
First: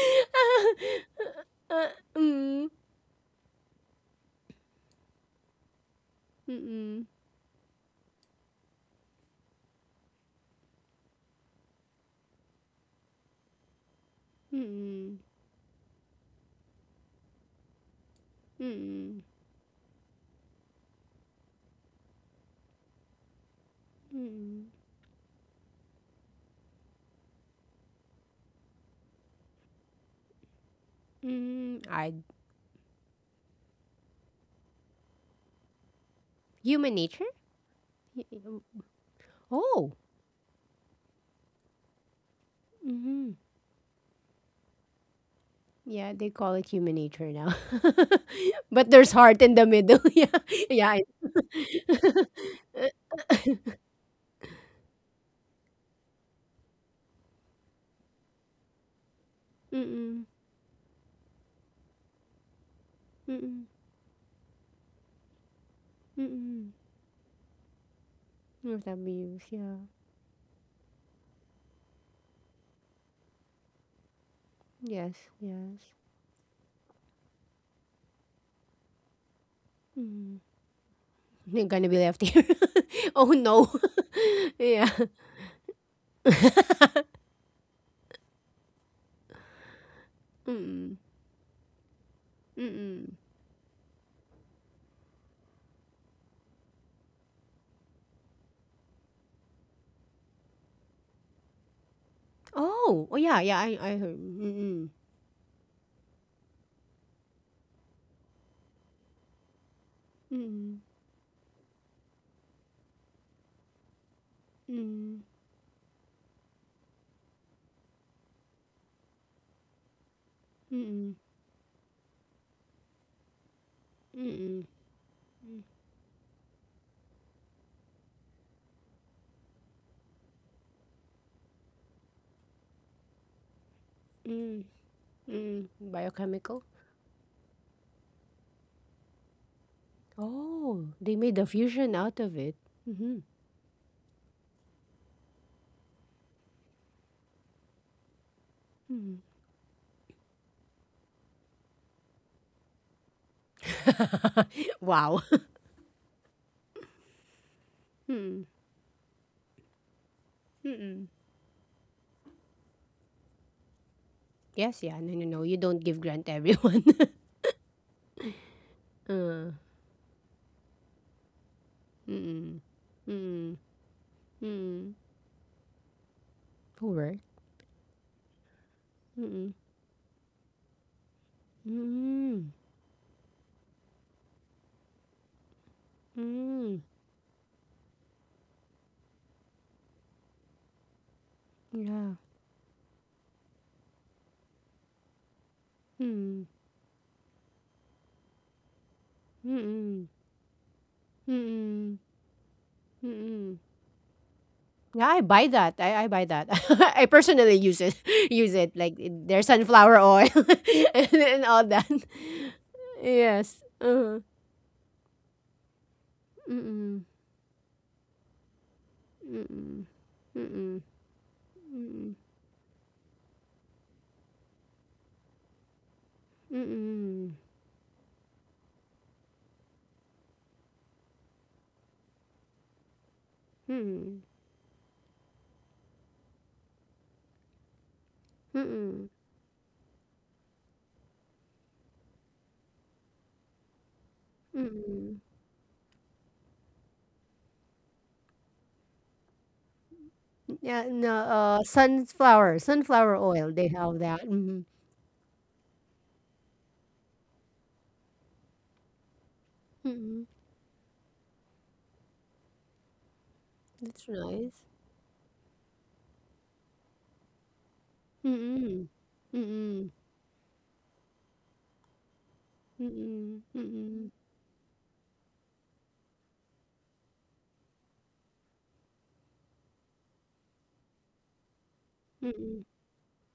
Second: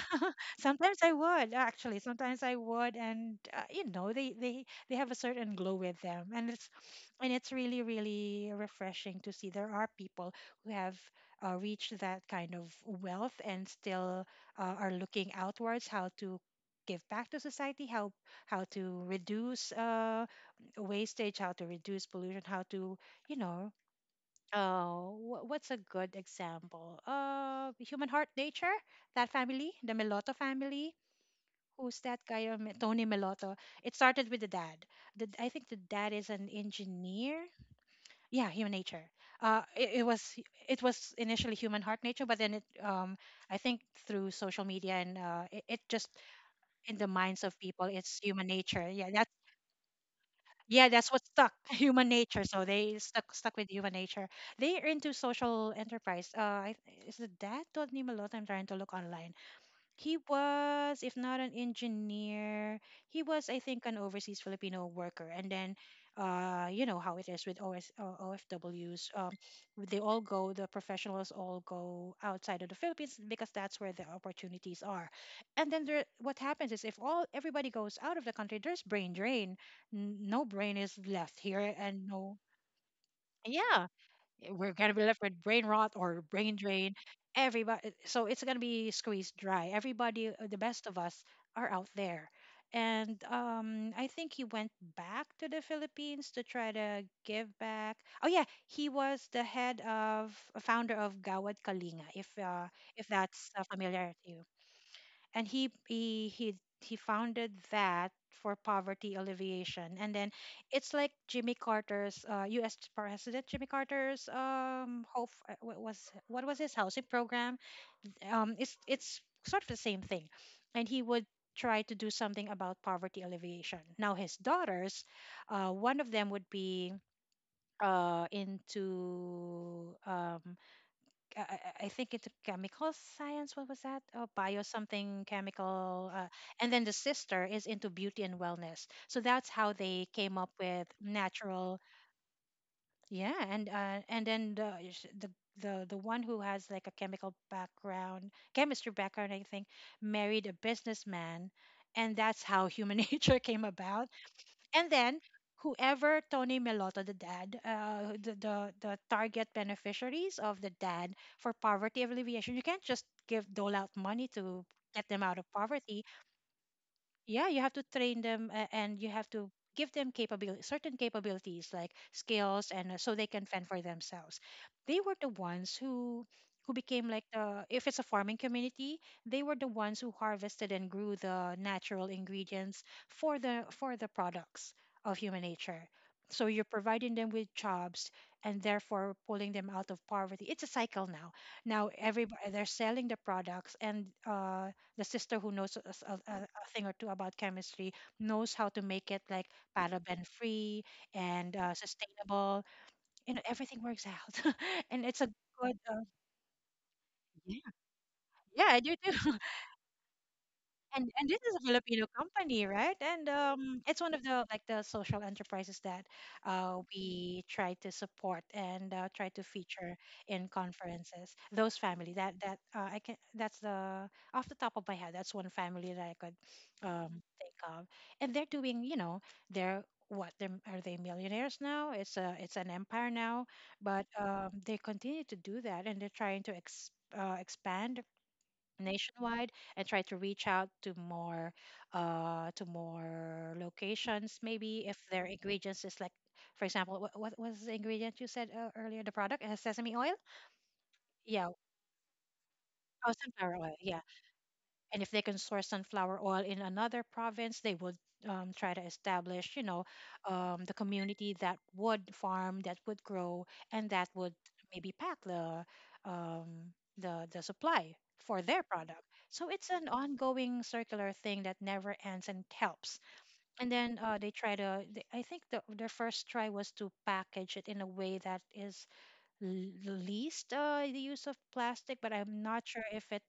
Sometimes I would, actually. Sometimes I Mm, would, and uh, you know, they they they have a certain glow with them, and it's mm, and it's really, really refreshing to see there are people who have uh, reached that kind of wealth and still uh, are mm, looking outwards how to give back to society, how how to mm, reduce uh, wastage, how to reduce pollution, how to, you know. mm, Uh, wh- what's a good example? Uh, Human Heart Nature, that family, the Meloto family. mm. Who's I that guy? Um, Tony Melotto. It started with the dad. The, I think the dad is an Human nature? engineer. Y- Yeah, Human y- Nature. Uh, Oh. It, it was, it was initially Human Heart Nature, but then it um, Hmm. I think through social media and uh, it, it just Yeah, they call it human in the nature minds now. of people, it's Human Nature. But Yeah, there's that's, heart in the middle. Yeah. yeah, Yeah. I- that's what stuck. Human Nature. So they stuck stuck with Human Nature. They are into social enterprise. Uh, I, is the dad Tony Melotto? I'm trying to look online. He Mm-mm. was, if not an engineer, he was, I Mm-mm. think, an overseas Filipino worker. And then, uh, Mm-mm. you know how it is with O S, uh, Of O F Ws. Um, abuse, yeah. they all go, the professionals all go outside of the Philippines because that's where the opportunities are. Yes, And then yes. there, what happens is if all everybody goes out of the country, there's brain drain. N- Mm. No brain is left You're here, gonna be and left no, here. Oh no. yeah, we're Yeah. gonna be left with brain rot or brain drain. Everybody, so it's gonna be squeezed dry. Everybody, uh, the best of Mm. us, are out there, Mm. and um, I think he went back to the Philippines to try to give back. Oh yeah, he was the head of a founder of Gawad Kalinga. If uh, if Oh. Oh yeah. that's Yeah. uh, I. I familiar heard. to you, Mm. and he he he he founded that for poverty alleviation. And then Mm. it's like Jimmy Carter's uh, US president Jimmy Carter's um Mm. hope, uh, what was what was his housing program, um it's it's sort of the same thing. And he Mm. would try to do something about poverty alleviation. Now his Mm. daughters, uh, one of them would be uh, into um, I, I I think it's chemical science. What was that? Oh, bio Mm. something Mm. chemical. Uh, Biochemical. and then the sister is into beauty and wellness. So that's how they came up with Oh, they made a natural. fusion out of it. Hmm. Yeah, and uh, and then the, sh- the the the one who has like a chemical background, chemistry background, I think, married a businessman, and that's how human nature came about. And then Wow. whoever Tony Melotto, the dad, uh, the, Mm. the the target beneficiaries of the Mm. dad for poverty alleviation, you can't just give dole out money to Yes. Yeah. get No. them No. out No. of You don't give poverty. grant everyone. Yeah, you have to train them a- and you have to uh. give them capability, certain capabilities like Mm. skills, and uh, so they can Mm. fend for themselves. Mm. They were the ones who who Who became work? like the if it's a farming community, they Mm. were the ones who harvested and grew the natural Mm. ingredients for the for the products of human nature. So you're Mm. providing them with jobs and therefore pulling them out of poverty. It's a cycle now. Now Yeah. everybody, they're selling the products, and uh, the sister who knows a, s- a- a- Mm. a thing or two about chemistry knows how to make it, like, Mm. paraben free and uh, Mm, sustainable. you know mm. Everything works out and Yeah, it's I a buy that. good uh, I I buy that. I personally Yeah. use it. Use Yeah, it I do like in too. their sunflower oil and and, and this and is a all that. Filipino company, right? And Yes. Um, it's one Uh-huh. of the like the social enterprises that uh, Mm-mm. we try to support and uh, try to Mm-mm. feature in Mm-mm. conferences. Those family, Mm-mm. that that uh, I can that's the, off the top of my head, that's one family that I could um, Mm-mm. think of, and they're doing, you know they're, what they're, are they millionaires now? It's a it's an empire now, but Mm-mm. um, they continue to do that, and they're trying to ex, uh, expand Mm-mm. nationwide and try to reach out to more uh to more locations. Maybe if Mm-mm. their ingredients is like, for example, what, what was the ingredient you said uh, earlier, the product? It has sesame oil. Yeah, no, Yeah. uh, sunflower, Oh, sunflower oil. sunflower They oil. have Yeah. that. Mm-hmm. And if they can source sunflower oil in another province, they would um, try to establish, you know Mm-mm. um, the community that would farm, that would grow, and That's that would nice. maybe pack the um, the the supply for their Mm-mm. product. So it's Mm-mm. an ongoing circular thing that never ends and helps. Mm-mm. And then Mm-mm. uh, they try to, they, I think the, their first try was to package it in a way that is l- least uh, the use of plastic. But I'm Mm-mm. not sure if it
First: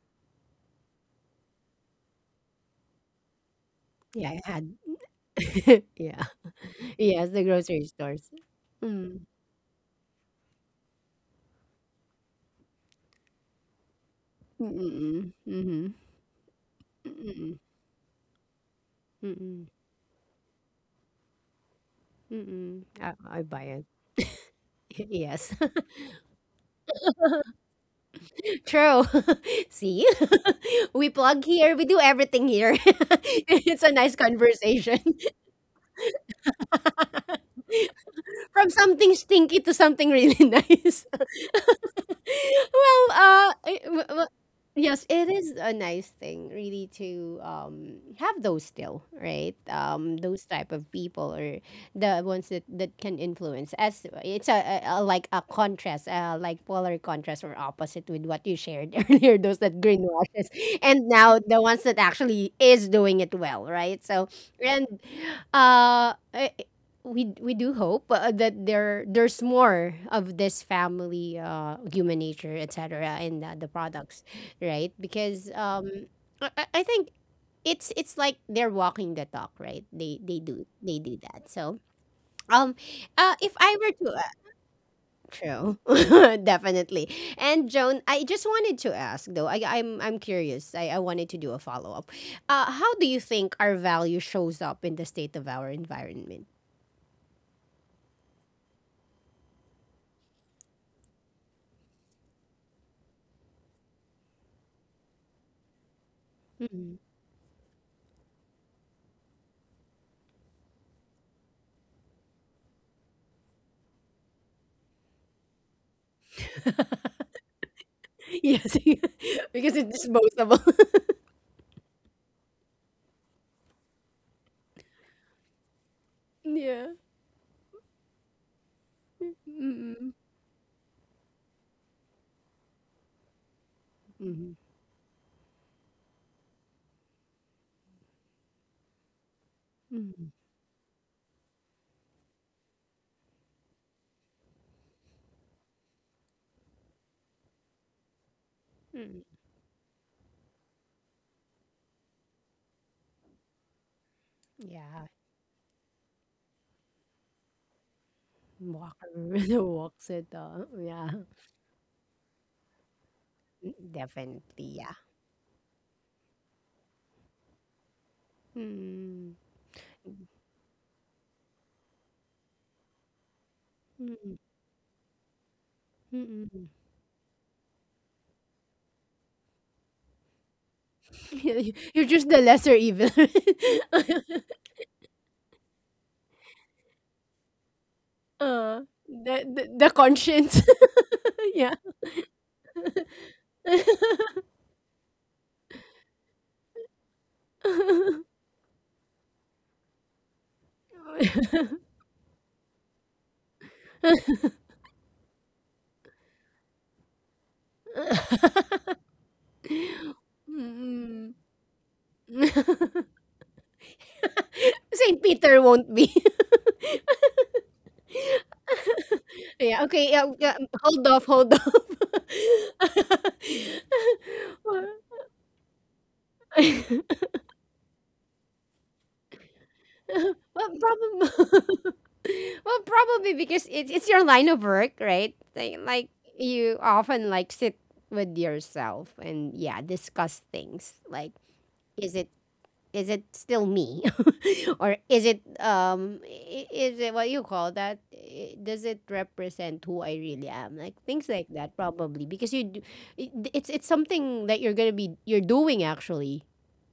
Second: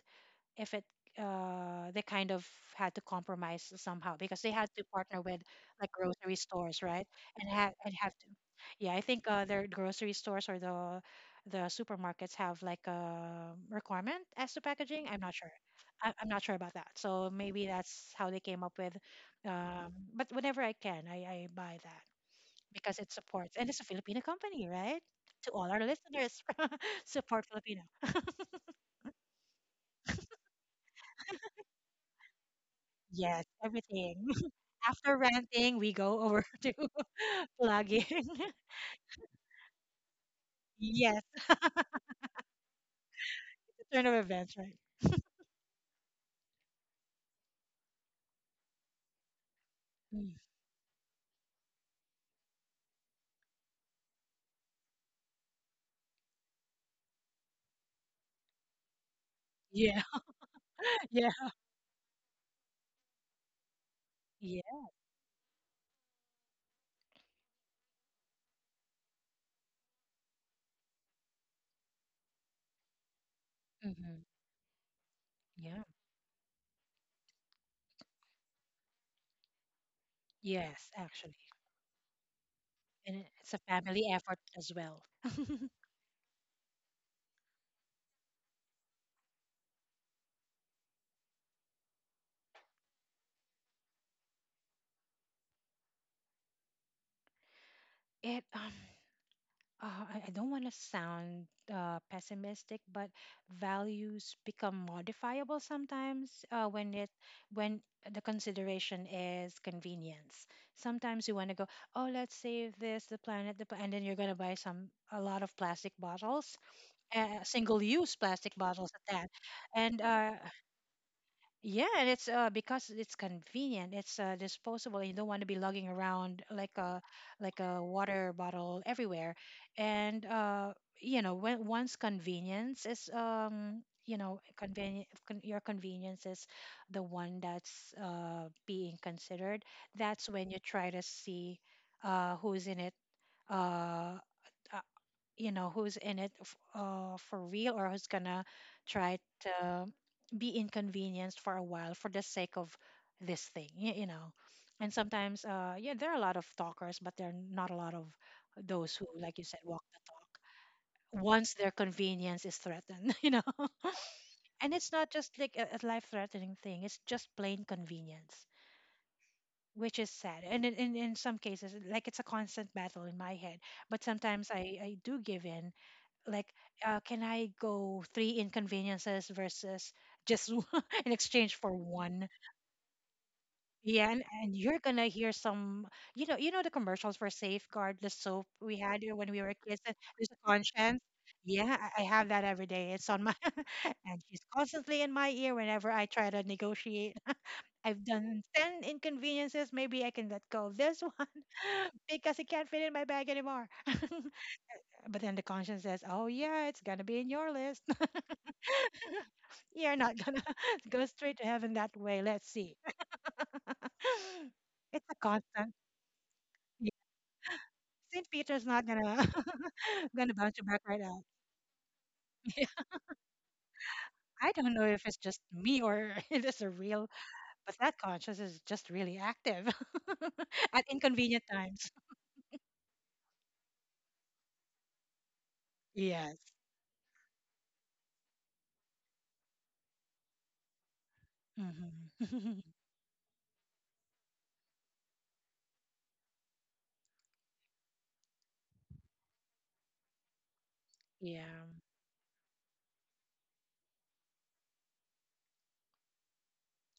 if it uh, they kind of had to compromise somehow Yeah, because I they had had to partner with, like, yeah. grocery stores, right? Yes, And the had grocery and have to, stores. yeah, I think Mm. uh, their grocery stores or the the supermarkets have, like, a requirement as to packaging. I'm not Mm-mm. sure. Mm-hmm. I, I'm not sure about that. So Mm-mm. maybe that's how they came up with. Mm-mm. Um, but whenever I can, I, I buy that Mm-mm. because it I, I supports, buy and it's a it. Filipino company, right? To Yes. all our listeners, support Filipino. True. See? We plug here. We do everything here. Yes, It's a nice everything. conversation. After ranting, we go over to plugging. From something stinky to something really nice. Yes, Well, uh, I- turn w- of w- events, right? yes, it is a nice thing, really, to um have those still, right? Um, Mm. those type of people, or the ones that that can influence. As it's a, a, a like a contrast, uh, like polar contrast or opposite with what you shared earlier. Those that Yeah, greenwashes, and yeah, now the ones that actually is doing it well, right? So, yeah. and uh, eh, we we do hope uh, that there there's more of this family, uh human nature etc., in the, the Hmm. products, right? Because Yeah, um I, I I think it's it's like they're walking the talk, right? they they do yes, they do actually, that. So um and it- uh it's a if I were family to uh, effort as well. true. Definitely. And, Joan, I just wanted to ask though, i i'm i'm curious, i, I wanted to do a follow-up. Uh how do you think our value shows up in the state of our environment? It um uh, I, I don't want to sound uh, pessimistic, but values become modifiable sometimes, uh, when Mm-hmm. it when the consideration is convenience. Sometimes you want to go, "Oh, let's save this, the planet, the pla-" and then you're gonna buy some a lot of plastic bottles, uh, single use plastic Yes, bottles at that, because and it's uh, disposable. yeah, and it's uh because it's convenient. It's uh disposable. You don't want to be lugging around like Yeah. a like a water bottle everywhere. Mm. And uh you know, when once convenience is um you know Mhm. convenient con your convenience is the one that's uh being considered. That's Mhm. when you try to see uh who's in it. Uh uh, you know who's in it, f- uh, for real, or who's gonna try Mm. to be inconvenienced for a while for the sake of this thing you, you know And Yeah. sometimes, uh yeah, there are a lot of talkers, but there are not a lot of those Walk, who, like you said, walk the walks it talk all. Yeah. once their convenience is threatened. you know Mm, definitely. And it's Yeah. not just like a, a life threatening thing, it's just plain convenience, Mm. which is sad. And in, in, in some cases, like, it's a constant battle in my head, but Mm. sometimes i i do give in, like, Mm. uh, can I go three inconveniences versus just, in exchange for You're one? just the lesser evil. Yeah, and, and you're gonna hear some. You know you know the commercials for safeguard, the soap we Uh, had when we the, were the kids, and the there's a conscience. conscience. Yeah, Yeah. i I have that every day. It's on my and she's constantly in my ear whenever I try to negotiate. I've done ten inconveniences. Maybe I can let go of this one because it can't fit in my bag anymore. But then the conscience says, "Oh yeah, it's gonna be in your list." Yeah, you're not gonna go straight Mm. to heaven that way. Let's see. It's a Saint Peter constant. won't be. Yeah. Saint Peter's not gonna Yeah, okay, yeah, gonna bounce yeah, you back right hold out. off, hold off. I don't know Well, if it's just me or it is a real, but that conscience is just really active well, at inconvenient probably, times. well, probably because it's it's your line of work, right? Like, like Yes. you often like sit with yourself and, yeah, discuss things. Like, Hmm. is it is it still me, or is it, um i- is it, what you call that, I- does it represent who I really am, like things like Yeah. that? Probably because you d- it- it's it's something that you're gonna be you're doing actually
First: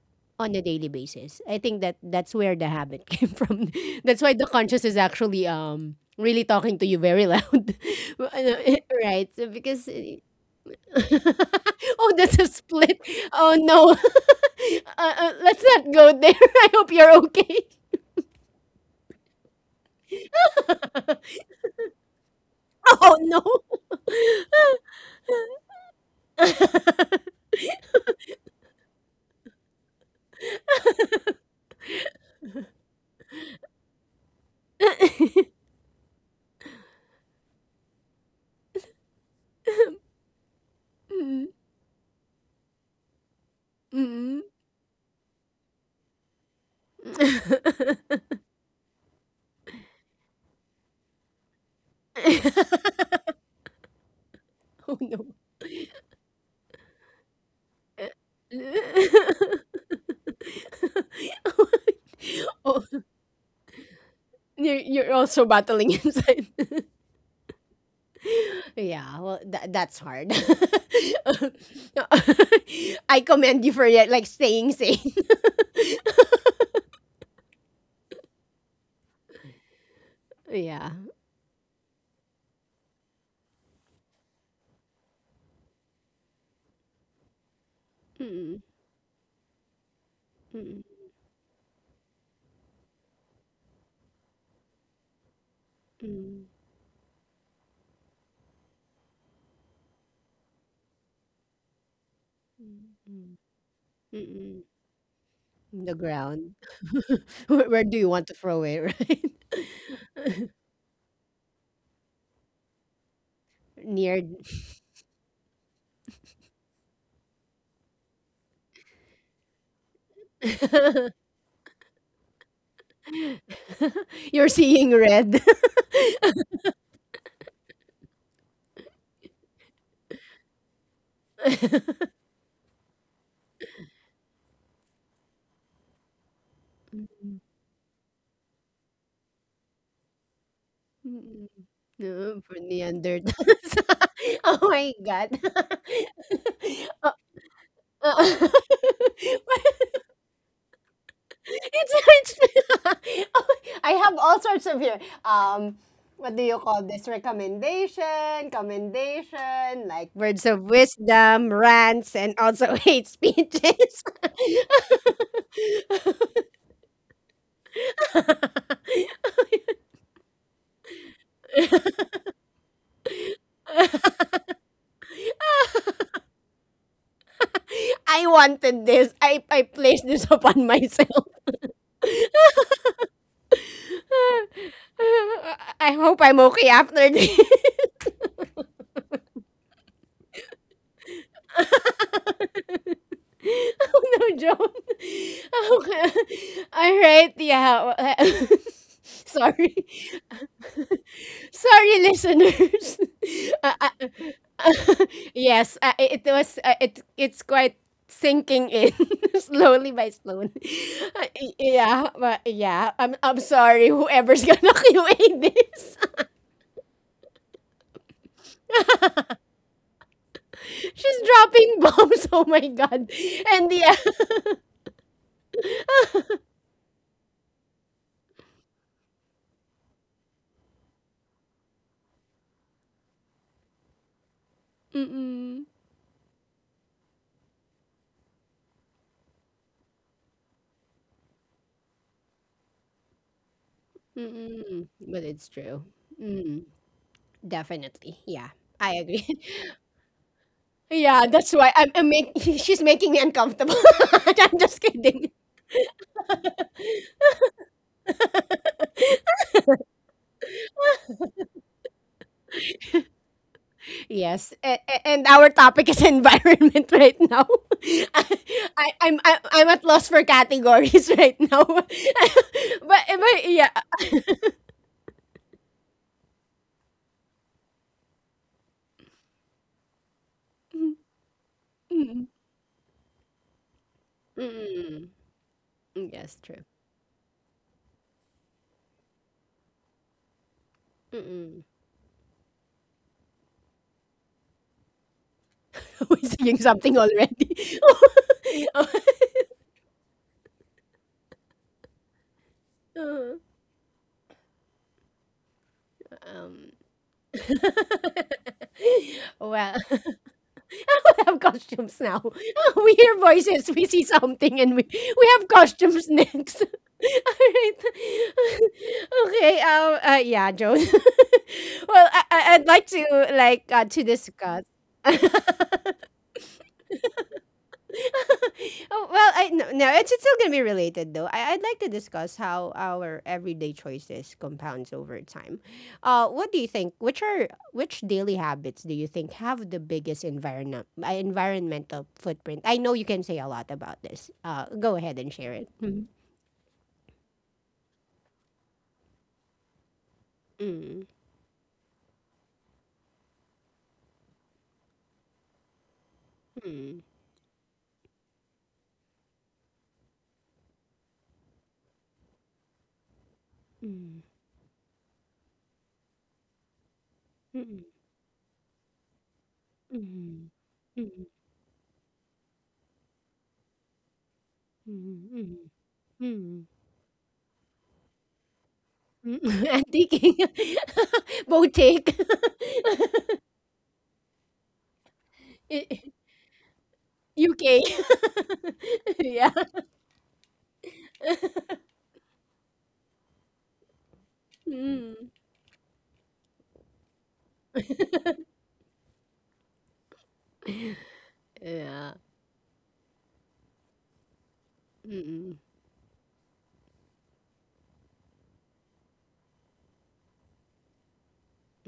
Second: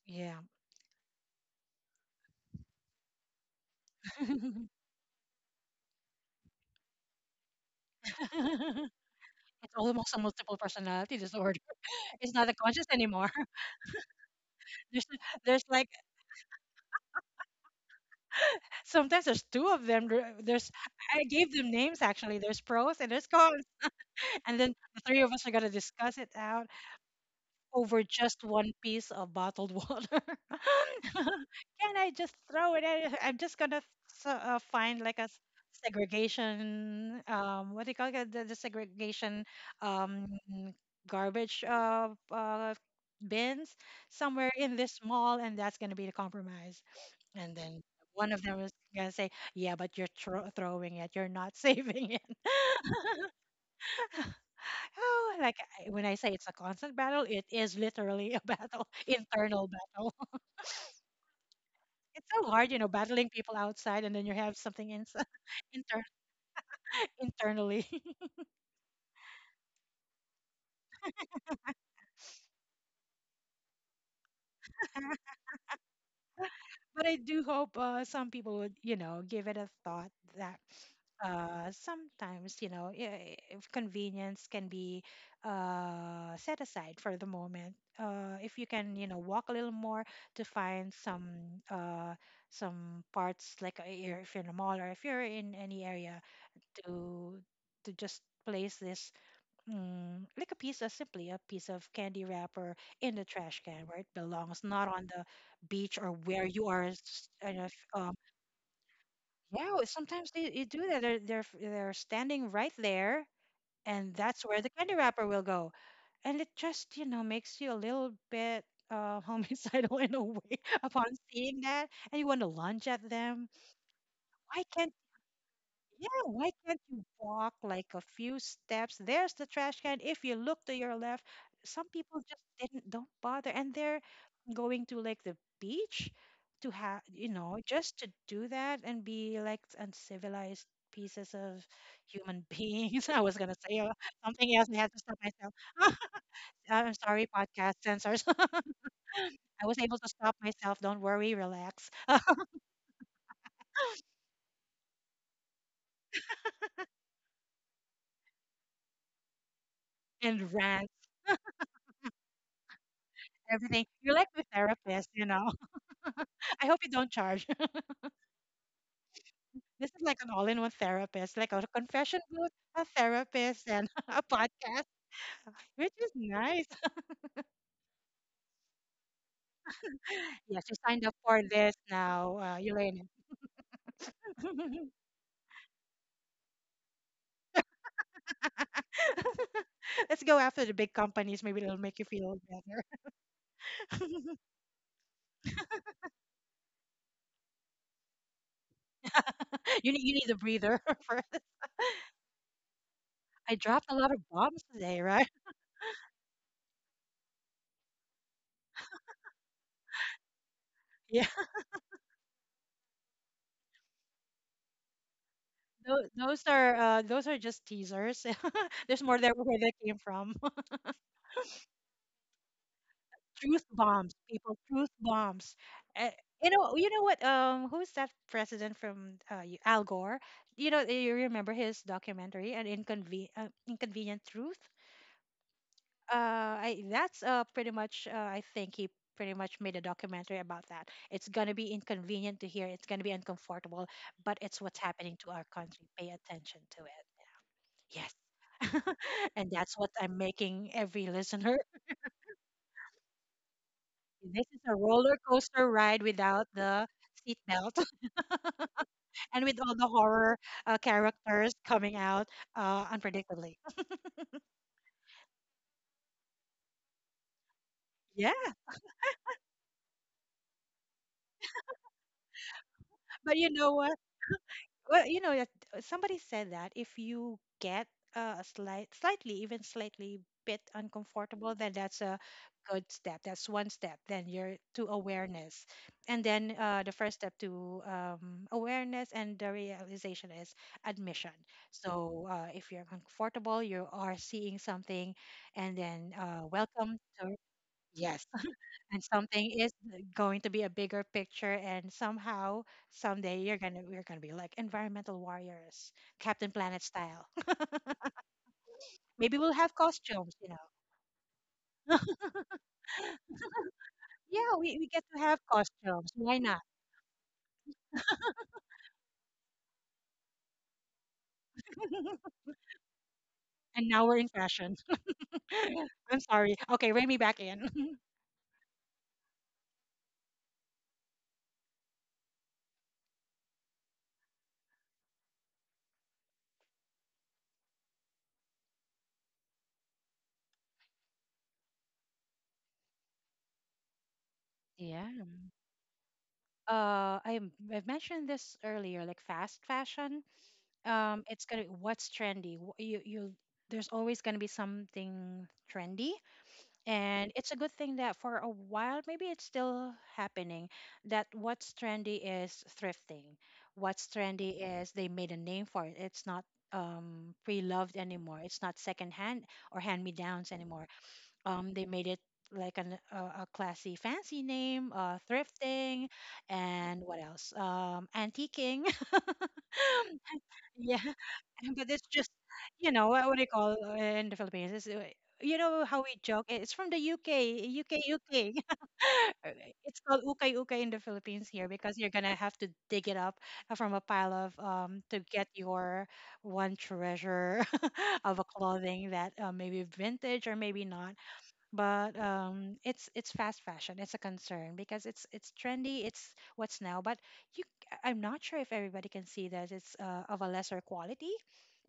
Yeah. on a daily basis. I think that that's where the habit came from. That's why the conscious is actually um really talking to you very loud, right? So It's because almost a multiple personality disorder. oh, It's that's a not a conscious split. anymore. Oh no. There's uh, uh, Let's there's like not go there. I hope you're okay. Sometimes there's two of them. There- There's I gave them names actually. There's pros and Oh there's no. cons, and then the three of us are gonna discuss it out over just one piece of bottled water. Can I just throw it in? I'm just gonna s- uh, find like a s- segregation. Um, what do you call it? The, the segregation um, Mm, garbage uh, uh, bins mm. somewhere in this mall, and that's gonna be the compromise. And then one of them was gonna say, "Yeah, but you're thro- throwing it. You're not saving it." Oh no. Oh, like I- when I say it's a constant battle, it is literally a battle, internal battle. It's so hard, you Oh, know, battling people outside, and then you have you're, something you're inside, also battling inter- inside. internally. Yeah, well, tha that's hard. No, I commend you for, yeah, like staying sane. But I do hope uh, some people would, you know, give it a thought that Yeah. uh, sometimes, you know, i- if convenience can be uh, set aside for the moment, uh, if Mm-mm, you can, you know, walk a little more to mm-mm, find some uh, some parts, like, uh, you're- if you're in a mall or if you're in any area, mm-mm, to to just place this, Mm, like, a piece of, simply a piece of candy wrapper in the mm-mm, trash can where it mm-mm. belongs, not on the The beach or where ground. you are. S- kind where, of. where do you Um, want to throw it, right? Yeah, well, sometimes they, you do that. They're, they're f- they're standing right there, and Near. that's where the candy wrapper will go. And it just, you know makes you a little bit uh, homicidal in a way upon seeing that, and you want to lunge at them. You're Why seeing can't red. Yeah, why can't you walk like a few steps? There's the trash can. If you look to your left, some people just didn't don't bother, and they're going to, like, the beach to have, you know, just to do that, and be, like, uncivilized pieces Mm, of no, human for beings. I was gonna Neanderthals. say uh, something Oh else, and I had my to stop god. myself. I'm sorry, podcast Uh, censors. uh, I was able to stop myself. Don't worry, relax it's such I have all sorts of here. Um, what do you call this? Recommendation, commendation, like words and of rant wisdom, rants, and also hate everything. speeches. You're like the therapist, you know. I hope you don't charge. This is like an all-in-one therapist, like a confession booth, a therapist, and a podcast, which is nice. I wanted this. I, I placed this Yes, upon you signed up myself. for this now, uh, Elaine. I hope I'm okay after this. Let's go after the big companies. Maybe it'll make you feel better. Oh no, Joan. Okay. All right, yeah. w- Sorry. you need you need a breather first. Sorry, listeners. I Uh, dropped uh, a lot of bombs uh, today, right? yes, uh, it it was. Uh, it it's quite sinking in slowly by slowly. Yeah, Uh, y- yeah, but yeah. I'm I'm sorry. Whoever's gonna Q A this, those, those are uh, those are just teasers. There's more there where they came from. she's dropping bombs. Oh my god. Truth And yeah. bombs, people, truth bombs. Uh, you know, you know what? Um, who's that president from, uh, y- Al Gore? You know, you remember his documentary, an inconven- uh, inconvenient truth. Mm-mm. Uh, I, that's uh pretty much. Uh, I think he pretty much made a documentary about that. It's gonna be inconvenient to hear. It's gonna be uncomfortable, but it's what's Mm, happening but to our it's true. country. Pay attention Mm, to it. Yeah. Yes. definitely. Yeah, I agree. And that's what I'm making every Yeah, that's listener. why I'm, I'm make, she's making me uncomfortable. This I'm is a just roller kidding. coaster ride without the seatbelt and with all the horror uh, characters coming out uh, unpredictably. Yes, a- a- and our topic is environment right now. Yeah, I, I'm, I'm I'm at loss for categories right now. but, but but you yeah. know what? Well, you know, that uh, somebody said that if you get uh, a slight, slightly, even slightly bit Mm, uncomfortable, then that's a mm, good step. That's one step. Then you're to mm. awareness, and Yes, then true. uh, the first step to um, awareness and the realization is admission. Mm-mm. So uh, if you're uncomfortable, you are seeing something, and then We're uh, saying something welcome to already. yes, and something is going to be a bigger picture and somehow someday you're gonna we're gonna be like environmental warriors, captain um, planet style. Maybe we'll have well, I costumes, you know would have costumes now. We hear voices, we see yeah, something, and we, we we get to we have have costumes costumes, why not. next. All right. Okay. Um. Uh, yeah, Joe. Well, I, I- I'd like to like uh, And to now we're in discuss. fashion. I'm sorry, okay, rein me back in. Oh, well, I no, no, it's, it's still gonna be related though. I, I'd like to discuss how our everyday choices compounds over time. Uh, what do you think? Which are which daily habits do you think have the biggest environment uh, environmental footprint? I know you can say a lot about this. Uh, go ahead Yeah, and share it. Mm, uh i m- I've mentioned this earlier, like fast fashion. mm, Um, it's gonna, what's trendy. Wh- you you there's always gonna be something trendy. mm, mm, And it's a good thing that for a while, maybe it's still happening, that what's trendy is thrifting. What's trendy is they made a name for it. It's not um, mm, mm, pre-loved anymore. It's not secondhand or hand-me-downs anymore. mm, Um, they made it like an, a, a classy, fancy name, uh, mm, mm, thrifting, mm. and what else? Um, antiquing. I'm thinking, Yeah, bow but it's take. just, you know, what, what do you call uh, in the Philippines? It's, uh, you know how we joke? It's from the U K, U K. U K, U K. Yeah. It's called ukay ukay in the Philippines here because you're gonna have to dig it up uh, from a pile of um to Mm. get your one treasure of a clothing that uh, maybe vintage or maybe not, Yeah. but um, it's it's fast fashion. It's a concern because it's it's Mm, trendy. It's what's now. But you, I- am not sure if everybody can see that it's uh, of a lesser quality.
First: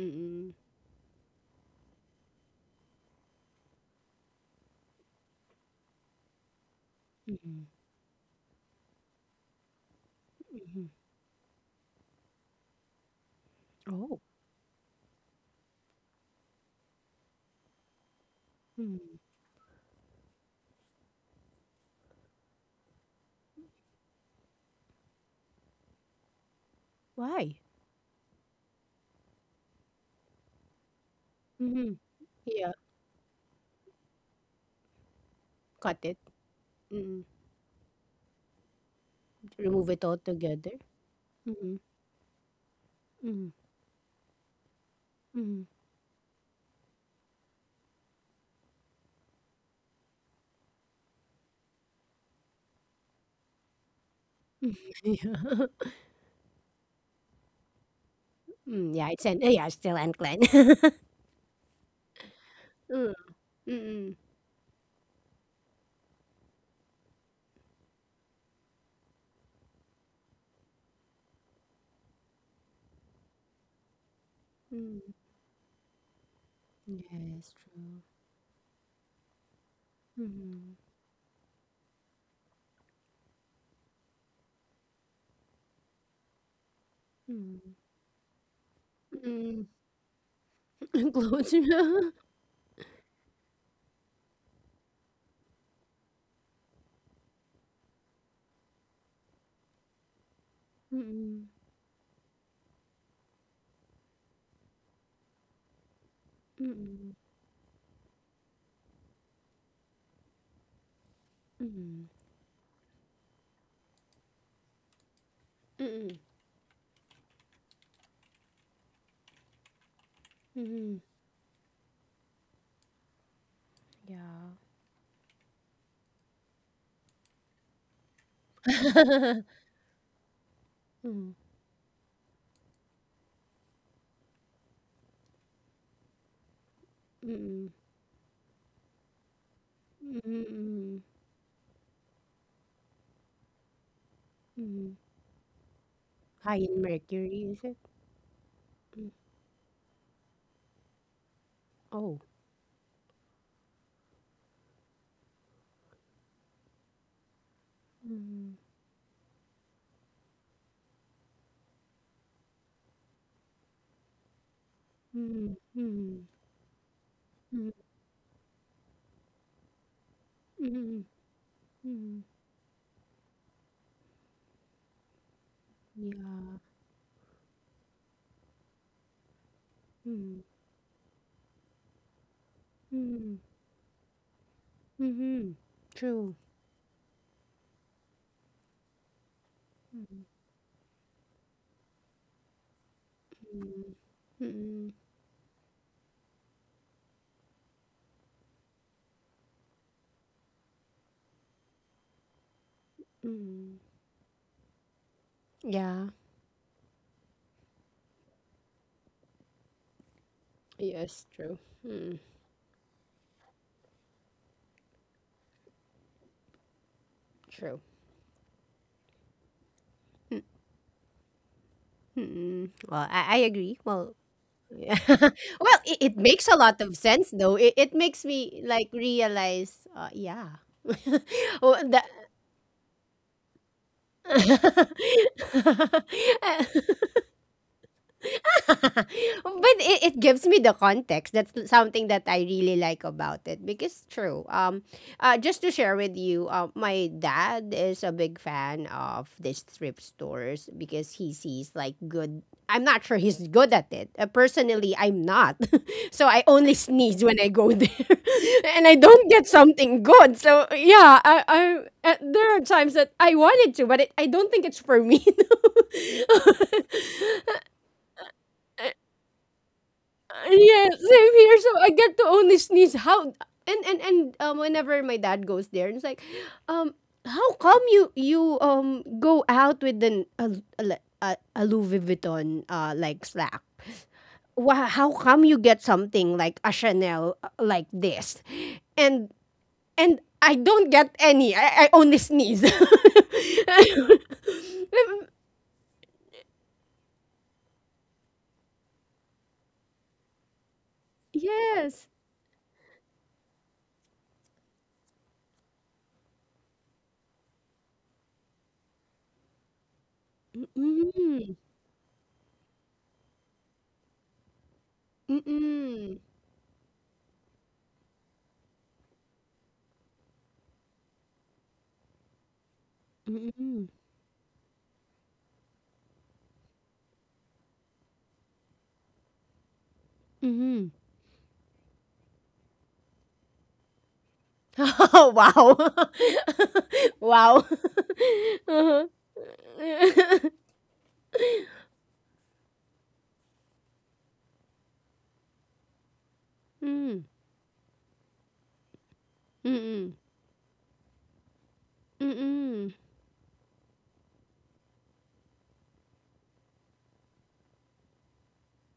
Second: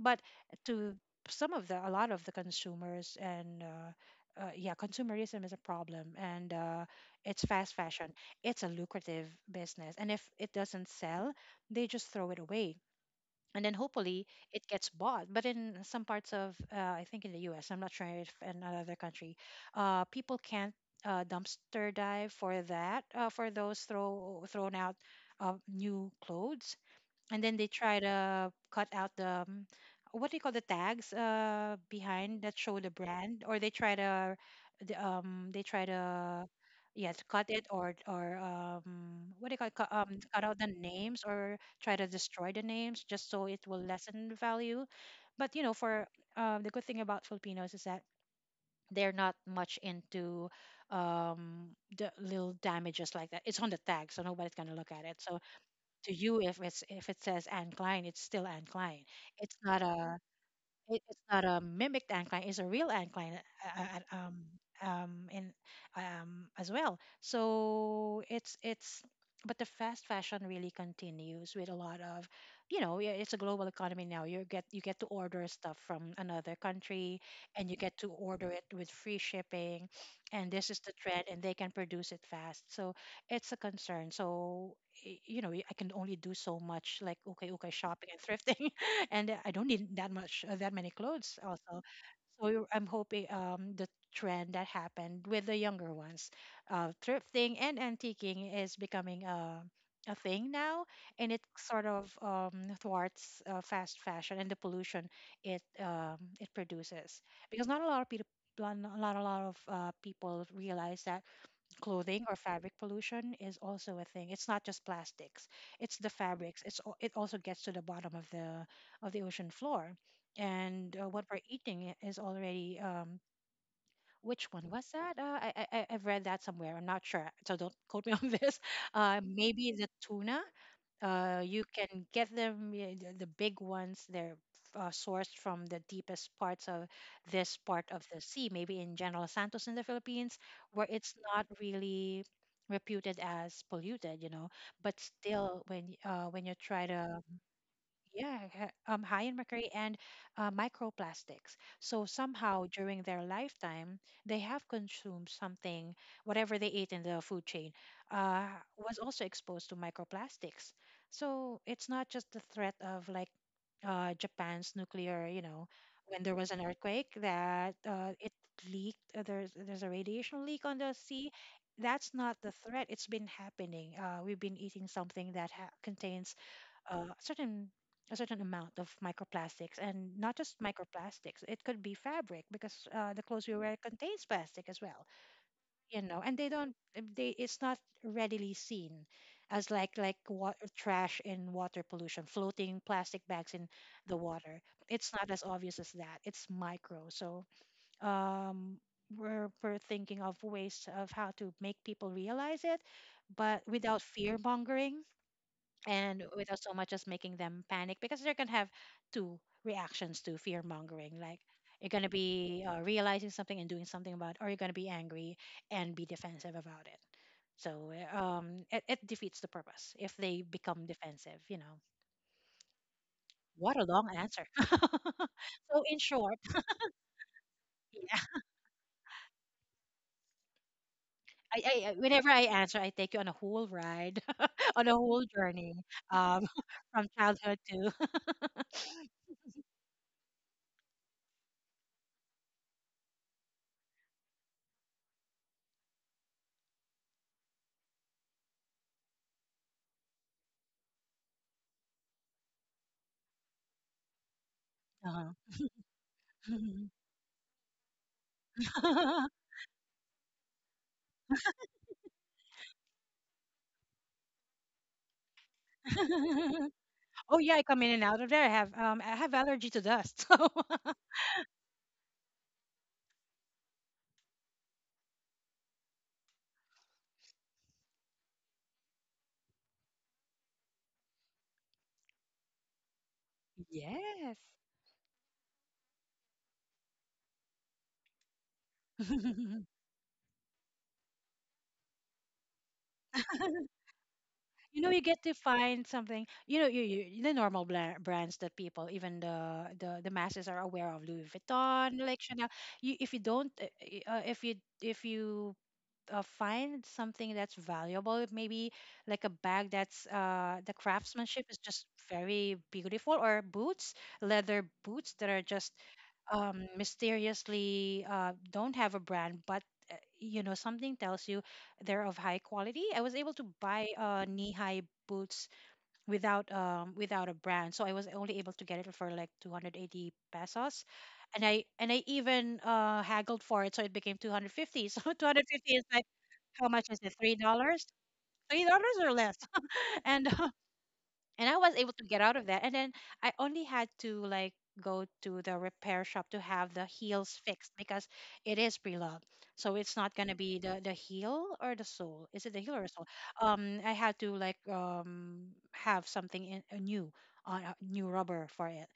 But to some of the a lot of the consumers and uh, uh, yeah, consumerism is a problem, and uh, it's mm, fast fashion. It's a lucrative business, and if it mhm. doesn't sell, they just throw it away and then Oh, hopefully it gets bought. But in some parts of, uh, I think in the U S, I'm not sure if in another mm. country, uh, people can't uh, dumpster dive for that uh, for those throw thrown out uh, new clothes, and Why? then they try to cut out the um, what do you call the tags uh Mhm. behind that Yeah, show the brand, or they try to the, um, they try cut it. to yeah Mm. to cut it or or um, what do you call it, Remove cut, it um, cut out the altogether. names or Mm, try to destroy the names just so mm, it will lessen the value. But you mm. know, for um, the good thing about Filipinos is that they're not much into um, the little damages like that. It's on the tag, so nobody's gonna look at it. So to you, if it's, if it says Anne Klein, it's still Yeah. Anne Mm, Klein. yeah, it's an uh, It's yeah, it's not still a, unclean. it, it's not a mimicked incline; it's a real incline. Uh, Mm, uh, um, um, in um, as well. So it's it's, but the fast fashion really continues with a lot of, you know, yeah, it's a global economy now. You get you mm, get to mm. order stuff from another country, Yes, and you get true. to order it with free shipping, and this Mm, is the trend, and they can produce it fast. So it's a concern. So y- you know, I can only do so much, like okay, okay, mm, shopping and thrifting, and I mm. don't need that much uh, that many clothes Close. also. So I'm hoping um, the trend that happened with the younger ones, uh, thrifting and antiquing is becoming a a thing now, and it Mm, sort of um, thwarts uh, fast fashion and the pollution it um, it mm, produces, because not a lot of people. Not a lot, a lot of uh, people realize that mm, clothing or fabric pollution is also a thing. It's not just plastics; it's the mm, fabrics. It's al- it also gets to the bottom of the of the ocean floor, and mm. uh, what we're eating I- is already. Um, Yeah. which one was that? Uh, I, I I- I've read that somewhere. I'm not sure, so don't quote me on this. Uh, maybe the tuna, Mm, uh, you can get them y- the the big ones, they're uh, sourced from the deepest parts of this mm, part of the sea, maybe in General Santos in the mm, Philippines, where mm. it's not really reputed as polluted, you know. Mhm. But still when y- uh, when you High in try to mercury, is it? yeah, ha- um, Mm. high in mercury and uh, microplastics. So Oh. somehow during their lifetime, they have consumed something, whatever they ate in the food chain, uh, Mm. was also exposed to microplastics. So it's not just the threat of like uh, Japan's nuclear, you Mhm. know, when Mhm. there was an earthquake that uh, it leaked. Uh, there's there's a radiation leak Mhm. on the Mhm. sea. That's Mhm. not the threat. It's been happening. Uh, we've been eating something that ha- contains Yeah. uh, a certain a certain amount of microplastics, and not Mhm. just microplastics. It could be fabric because uh, the Mhm. clothes we wear contains plastic as well. Mhm. You know, True. and they don't. They it's not readily seen as like like Mm. water trash in water pollution, floating plastic bags in Mhm. the water. Mhm. It's not as obvious as that. It's micro. So um, we're we're thinking of ways of how to make people realize it, but Mhm. without fear mongering, Yeah. and without so much as making them panic, because they're going to have two reactions to fear mongering, Yes, like true. you're going to Mm, be uh, realizing something and doing something about it, or you're going to be angry and be defensive about it. true. So uh, um, it, it defeats the purpose if they become defensive, you know. Mm-mm. Well, I, I agree. What a long Well, answer. yeah. Well, So it, in it short, makes a lot of sense though. It, it makes me like realize, uh, yeah. I, well, I I- that whenever I answer, I take you on a whole ride, on a whole journey, um, from childhood to but it, it gives me the context. That's something that I really like about it because true. Um, uh, just to share with you, uh, my dad is a big fan of these thrift stores because he sees like good. I'm not sure he's good at it. Uh, personally, I'm uh-huh. not, so I only sneeze when I go there, and I don't get something good. So yeah, I, I uh, there are times that I wanted to, but, it, I don't think it's for me. Oh yeah, I come in and out of there. I have um, I have allergy to dust. Yeah, same here. So I get to only sneeze. How and and and um, Whenever my dad goes there, and it's like, um, how come you you um go out with an a a, le- a, a Louis Vuitton uh like slack? So yes. Why, how come you get something like a Chanel uh, like this? And and I don't get any. I, I only sneeze. You know, you get to find something, you know, you, you the normal bla- brands that people, even the, the the masses, are aware of: Louis Vuitton, Yes. like Chanel. You, if you don't uh, uh, if you if you uh, find something that's valuable, maybe like a bag that's uh, the craftsmanship Mm. is just very beautiful, or boots, leather boots that are just Mm-mm. um, mysteriously uh, don't have a brand, but uh, you know, something tells you they're of high quality. I was able to Mm-mm. buy uh, knee-high boots without um, without a brand, so I was only able to get it for like two hundred eighty pesos, Mm-mm. and I and I even uh, haggled for it, so it became two hundred fifty. So Oh, two hundred fifty is how wow. much is it? Three Wow. dollars? Three dollars Uh-huh. or less? And uh, and I was able to get out of that. And then I only had to like go to the repair shop to have the Mm. heels fixed because it is pre-loved. So it's Mm-mm. not gonna be the the heel or the sole. Is it the heel or the Mm-mm. sole? Um, I had to like um, have something in, uh, new on uh, new rubber for it.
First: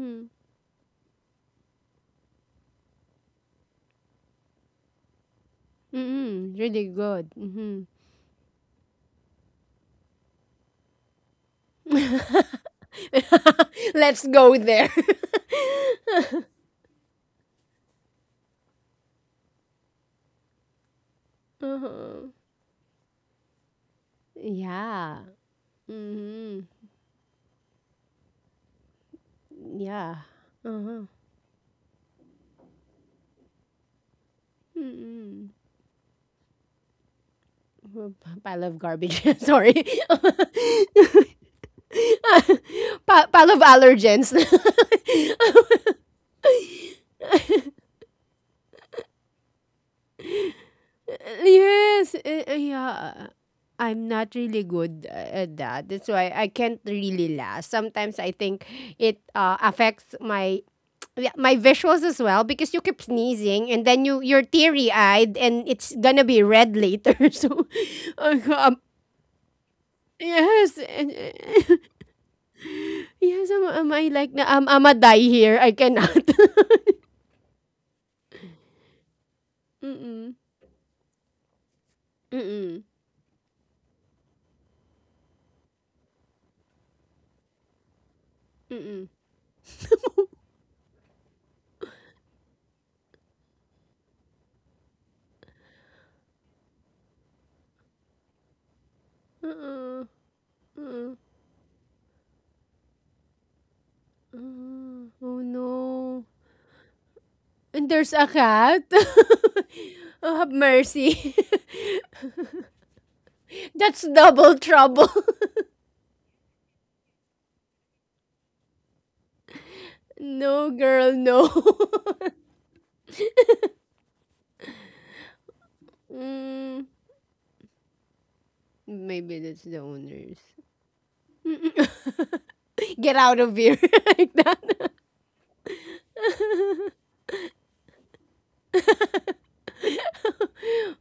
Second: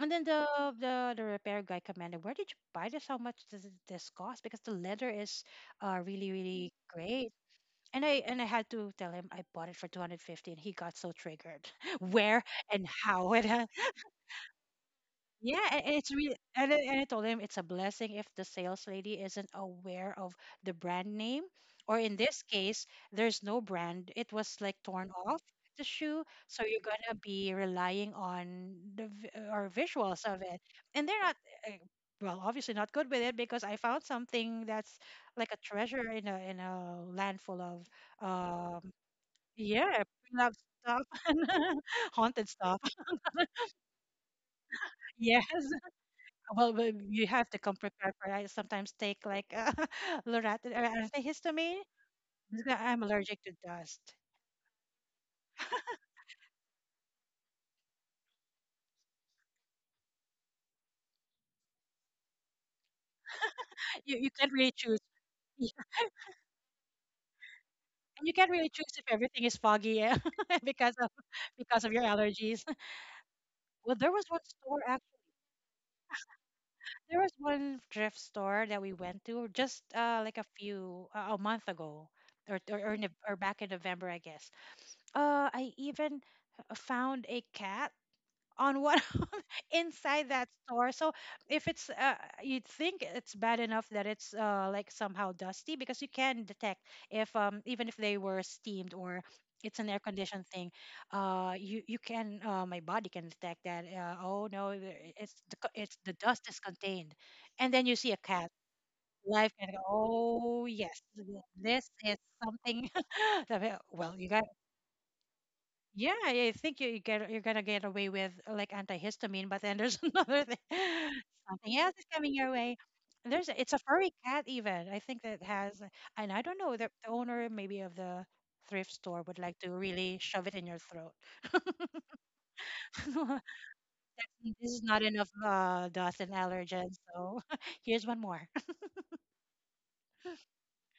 And then the the the repair guy commanded, "Where did you buy this? How much does this cost? Because the leather is uh really Mm-mm. really Really great." good. Mm-hmm. And I and I had to tell him I bought it for two hundred fifty, and he got so triggered. Where and how it ha- Let's go there. yeah, and and it's really, and I, and I told him it's a blessing if the sales lady isn't aware of the brand name, or in Uh-huh. this case, there's no brand. It was like torn Yeah. off the shoe, Mm-hmm. so you're going to be relying on the vi- or Yeah. visuals of it. Uh-huh. And they're not uh, well, obviously not good with it, because I found something that's Mm-mm. like a treasure in a in a land full of P- Pile of um, garbage. Sorry. yeah, pre-loved stuff and haunted stuff. pa- pile of allergens. Yes. Well, but you have to come prepared for it. I sometimes take like uh, lorat or antihistamine Yes, eh, eh, because I'm yeah. allergic to I'm dust. not really good eh, at that. That's why I can't really last. Sometimes I think it uh, affects my yeah, my visuals as well because you keep sneezing and then You you you you're can't really teary choose. eyed and Yeah. it's gonna be red later. So, And you uh, can't really um, choose if everything is foggy, yeah, yes, because of and- because of your allergies. yes. Am, am Well, I there was like na? one Um, store Am I actually. die here? I cannot. There was one thrift store that we went to just uh, Mm-mm. like a few uh, a month ago, or or, Mm-mm. or, in, or back in November, I guess. Uh, I even h- found a cat on one Mm-mm. inside that store. So if it's, uh, you'd think it's bad enough that it's uh, like somehow dusty because you can detect if um, even if they were steamed, or it's an air Uh-uh. conditioned thing, Uh-uh. uh, you you can uh, my body can detect that. Uh, oh no, Uh-uh. the- it's Oh the co- it's the no. dust is contained, and then And you there's see a a cat. cat? Life can go. Oh, have Oh yes, th- mercy. this is something. That's Well, you guys. double trouble. Yeah, I think you you get you're gonna get away with uh, like antihistamine, but then there's another thing. No, girl, no. Something else is coming your way. There's a- it's a furry cat even. I think that has, and I don't know mm, the, the owner maybe of the thrift store Maybe would like that's to the really owners. shove it in your throat. Get out of here. Like This is that. not enough uh, dust and allergens, so here's one more.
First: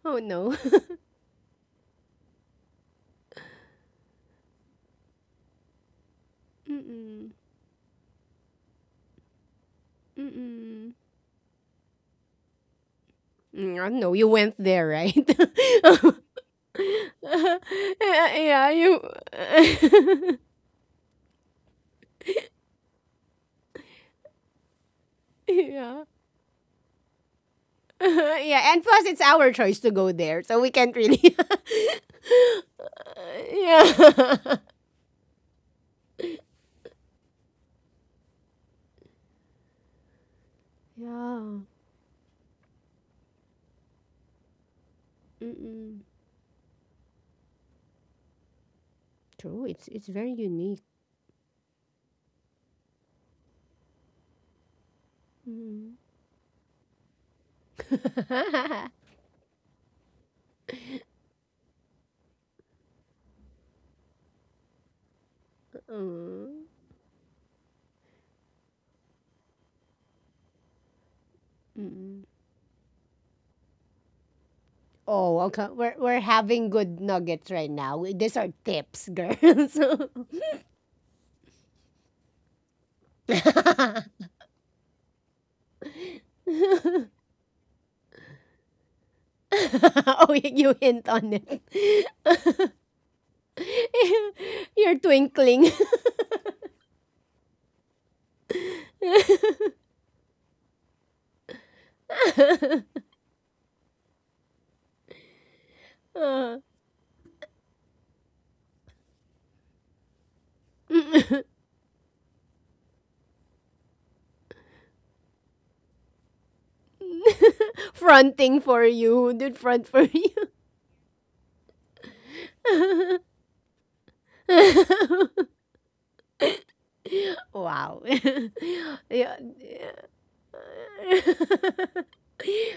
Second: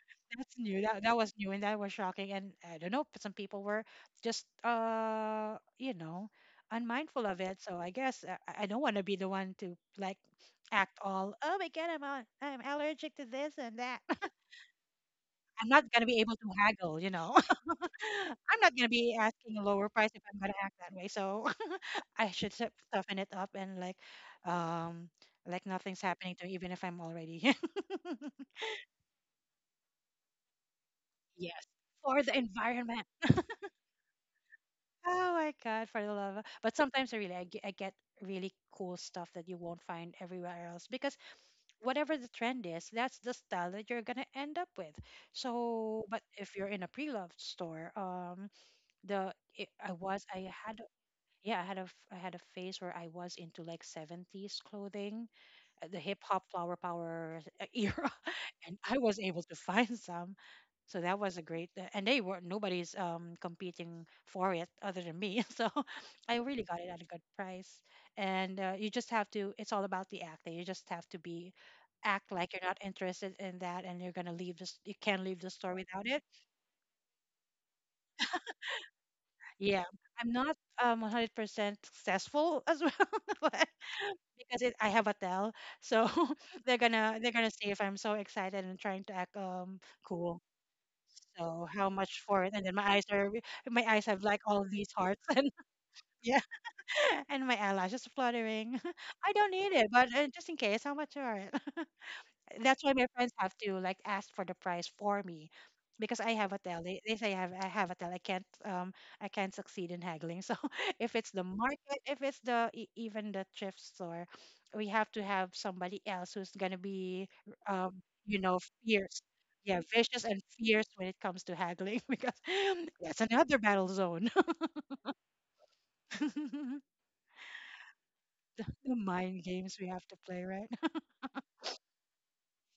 Oh, no. That's new. That that was new and that was shocking. And I don't know, some people were just uh, you know, unmindful Mm-mm. of it. So I guess uh, I, I don't want to be the one to like Mm-mm. act all, oh my God, I'm al- I'm allergic to this Mm, and I don't that. know. You went there, right? I'm not gonna be able to haggle, you know. I'm Yeah, not gonna you. be asking a lower price if I'm gonna act that way. So I should sup- toughen it up and like um like Yeah. nothing's happening to me, even if I'm already Yeah, and plus it's our choice to go there, so we can't really. yes for the environment. Yeah. Oh my God, for the love. of- But sometimes I really, I get, I get really cool stuff that you won't find everywhere else because Yeah. whatever the trend is, that's the style that you're gonna end up with. Mm-mm. So, but if you're in a pre-loved store, um, the True. it, It's I it's was, very I had, unique. yeah, I had a, f- I had a phase where I was into like seventies clothing uh, Mm. the hip hop flower power era, and I was able to find some. So that was a great, uh, and they were nobody's um competing for it other than me. So I really Mm. got it at a good price, and uh, you just have to. It's all about the act. That You just have to be act like you're not interested in that, and you're gonna leave this. You can not leave Oh, the okay. store We're without we're it. having good nuggets right now. We- These are tips, girls. Yeah, I'm not um one hundred percent successful as well. but. Because it, I have a tell. So they're gonna they're gonna see if I'm so excited and trying to act um Oh, cool. you you hint on it. So how much for it? And then my eyes are my eyes have like all these You're hearts and twinkling. yeah, and my eyelashes fluttering. I don't need it, but uh, just in case, how much are it? that's why my friends have to like ask for the price for me because I have a tell. They, they say I have I have a tell. I can't um I can't succeed in haggling. So if it's the market, if it's the e- even the thrift store, we have to have somebody else who's gonna be um you know Fronting for fierce. you, dude. Yeah, Front for vicious you. and fierce when it comes to haggling because that's another battle zone. Wow. the Yeah. mind games we have to play, right?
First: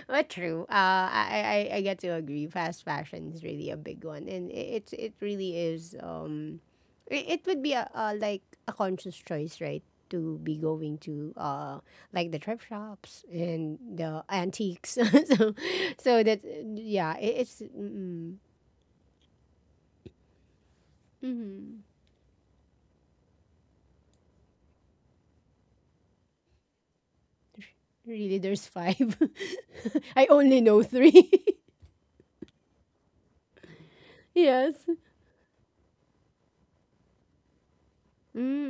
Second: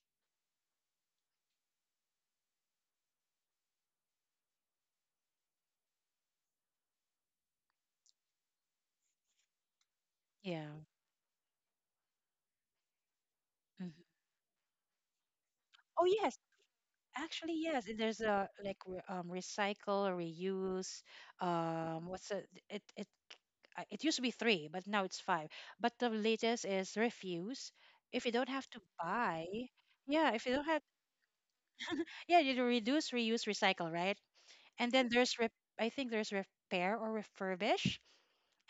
But true. Uh, I, I I get to agree. Fast fashion is really a big one, and it, it's it really is. Um, it, it would be a, a like a conscious choice, right? To be Yeah. going to uh like the thrift shops and Mhm. the antiques. so Oh so yes, that yeah, it, Actually, it's yes. it- There's mm, a like re- um, recycle, reuse. mm, Um, what's it? It it uh, it used to be three, but now it's five. But the latest is refuse. If you really don't there's have to five. buy, I yeah. If you only don't have, know three. yeah, you do reduce, reuse, recycle, right? Yes. And then there's rep- I think there's repair or refurbish.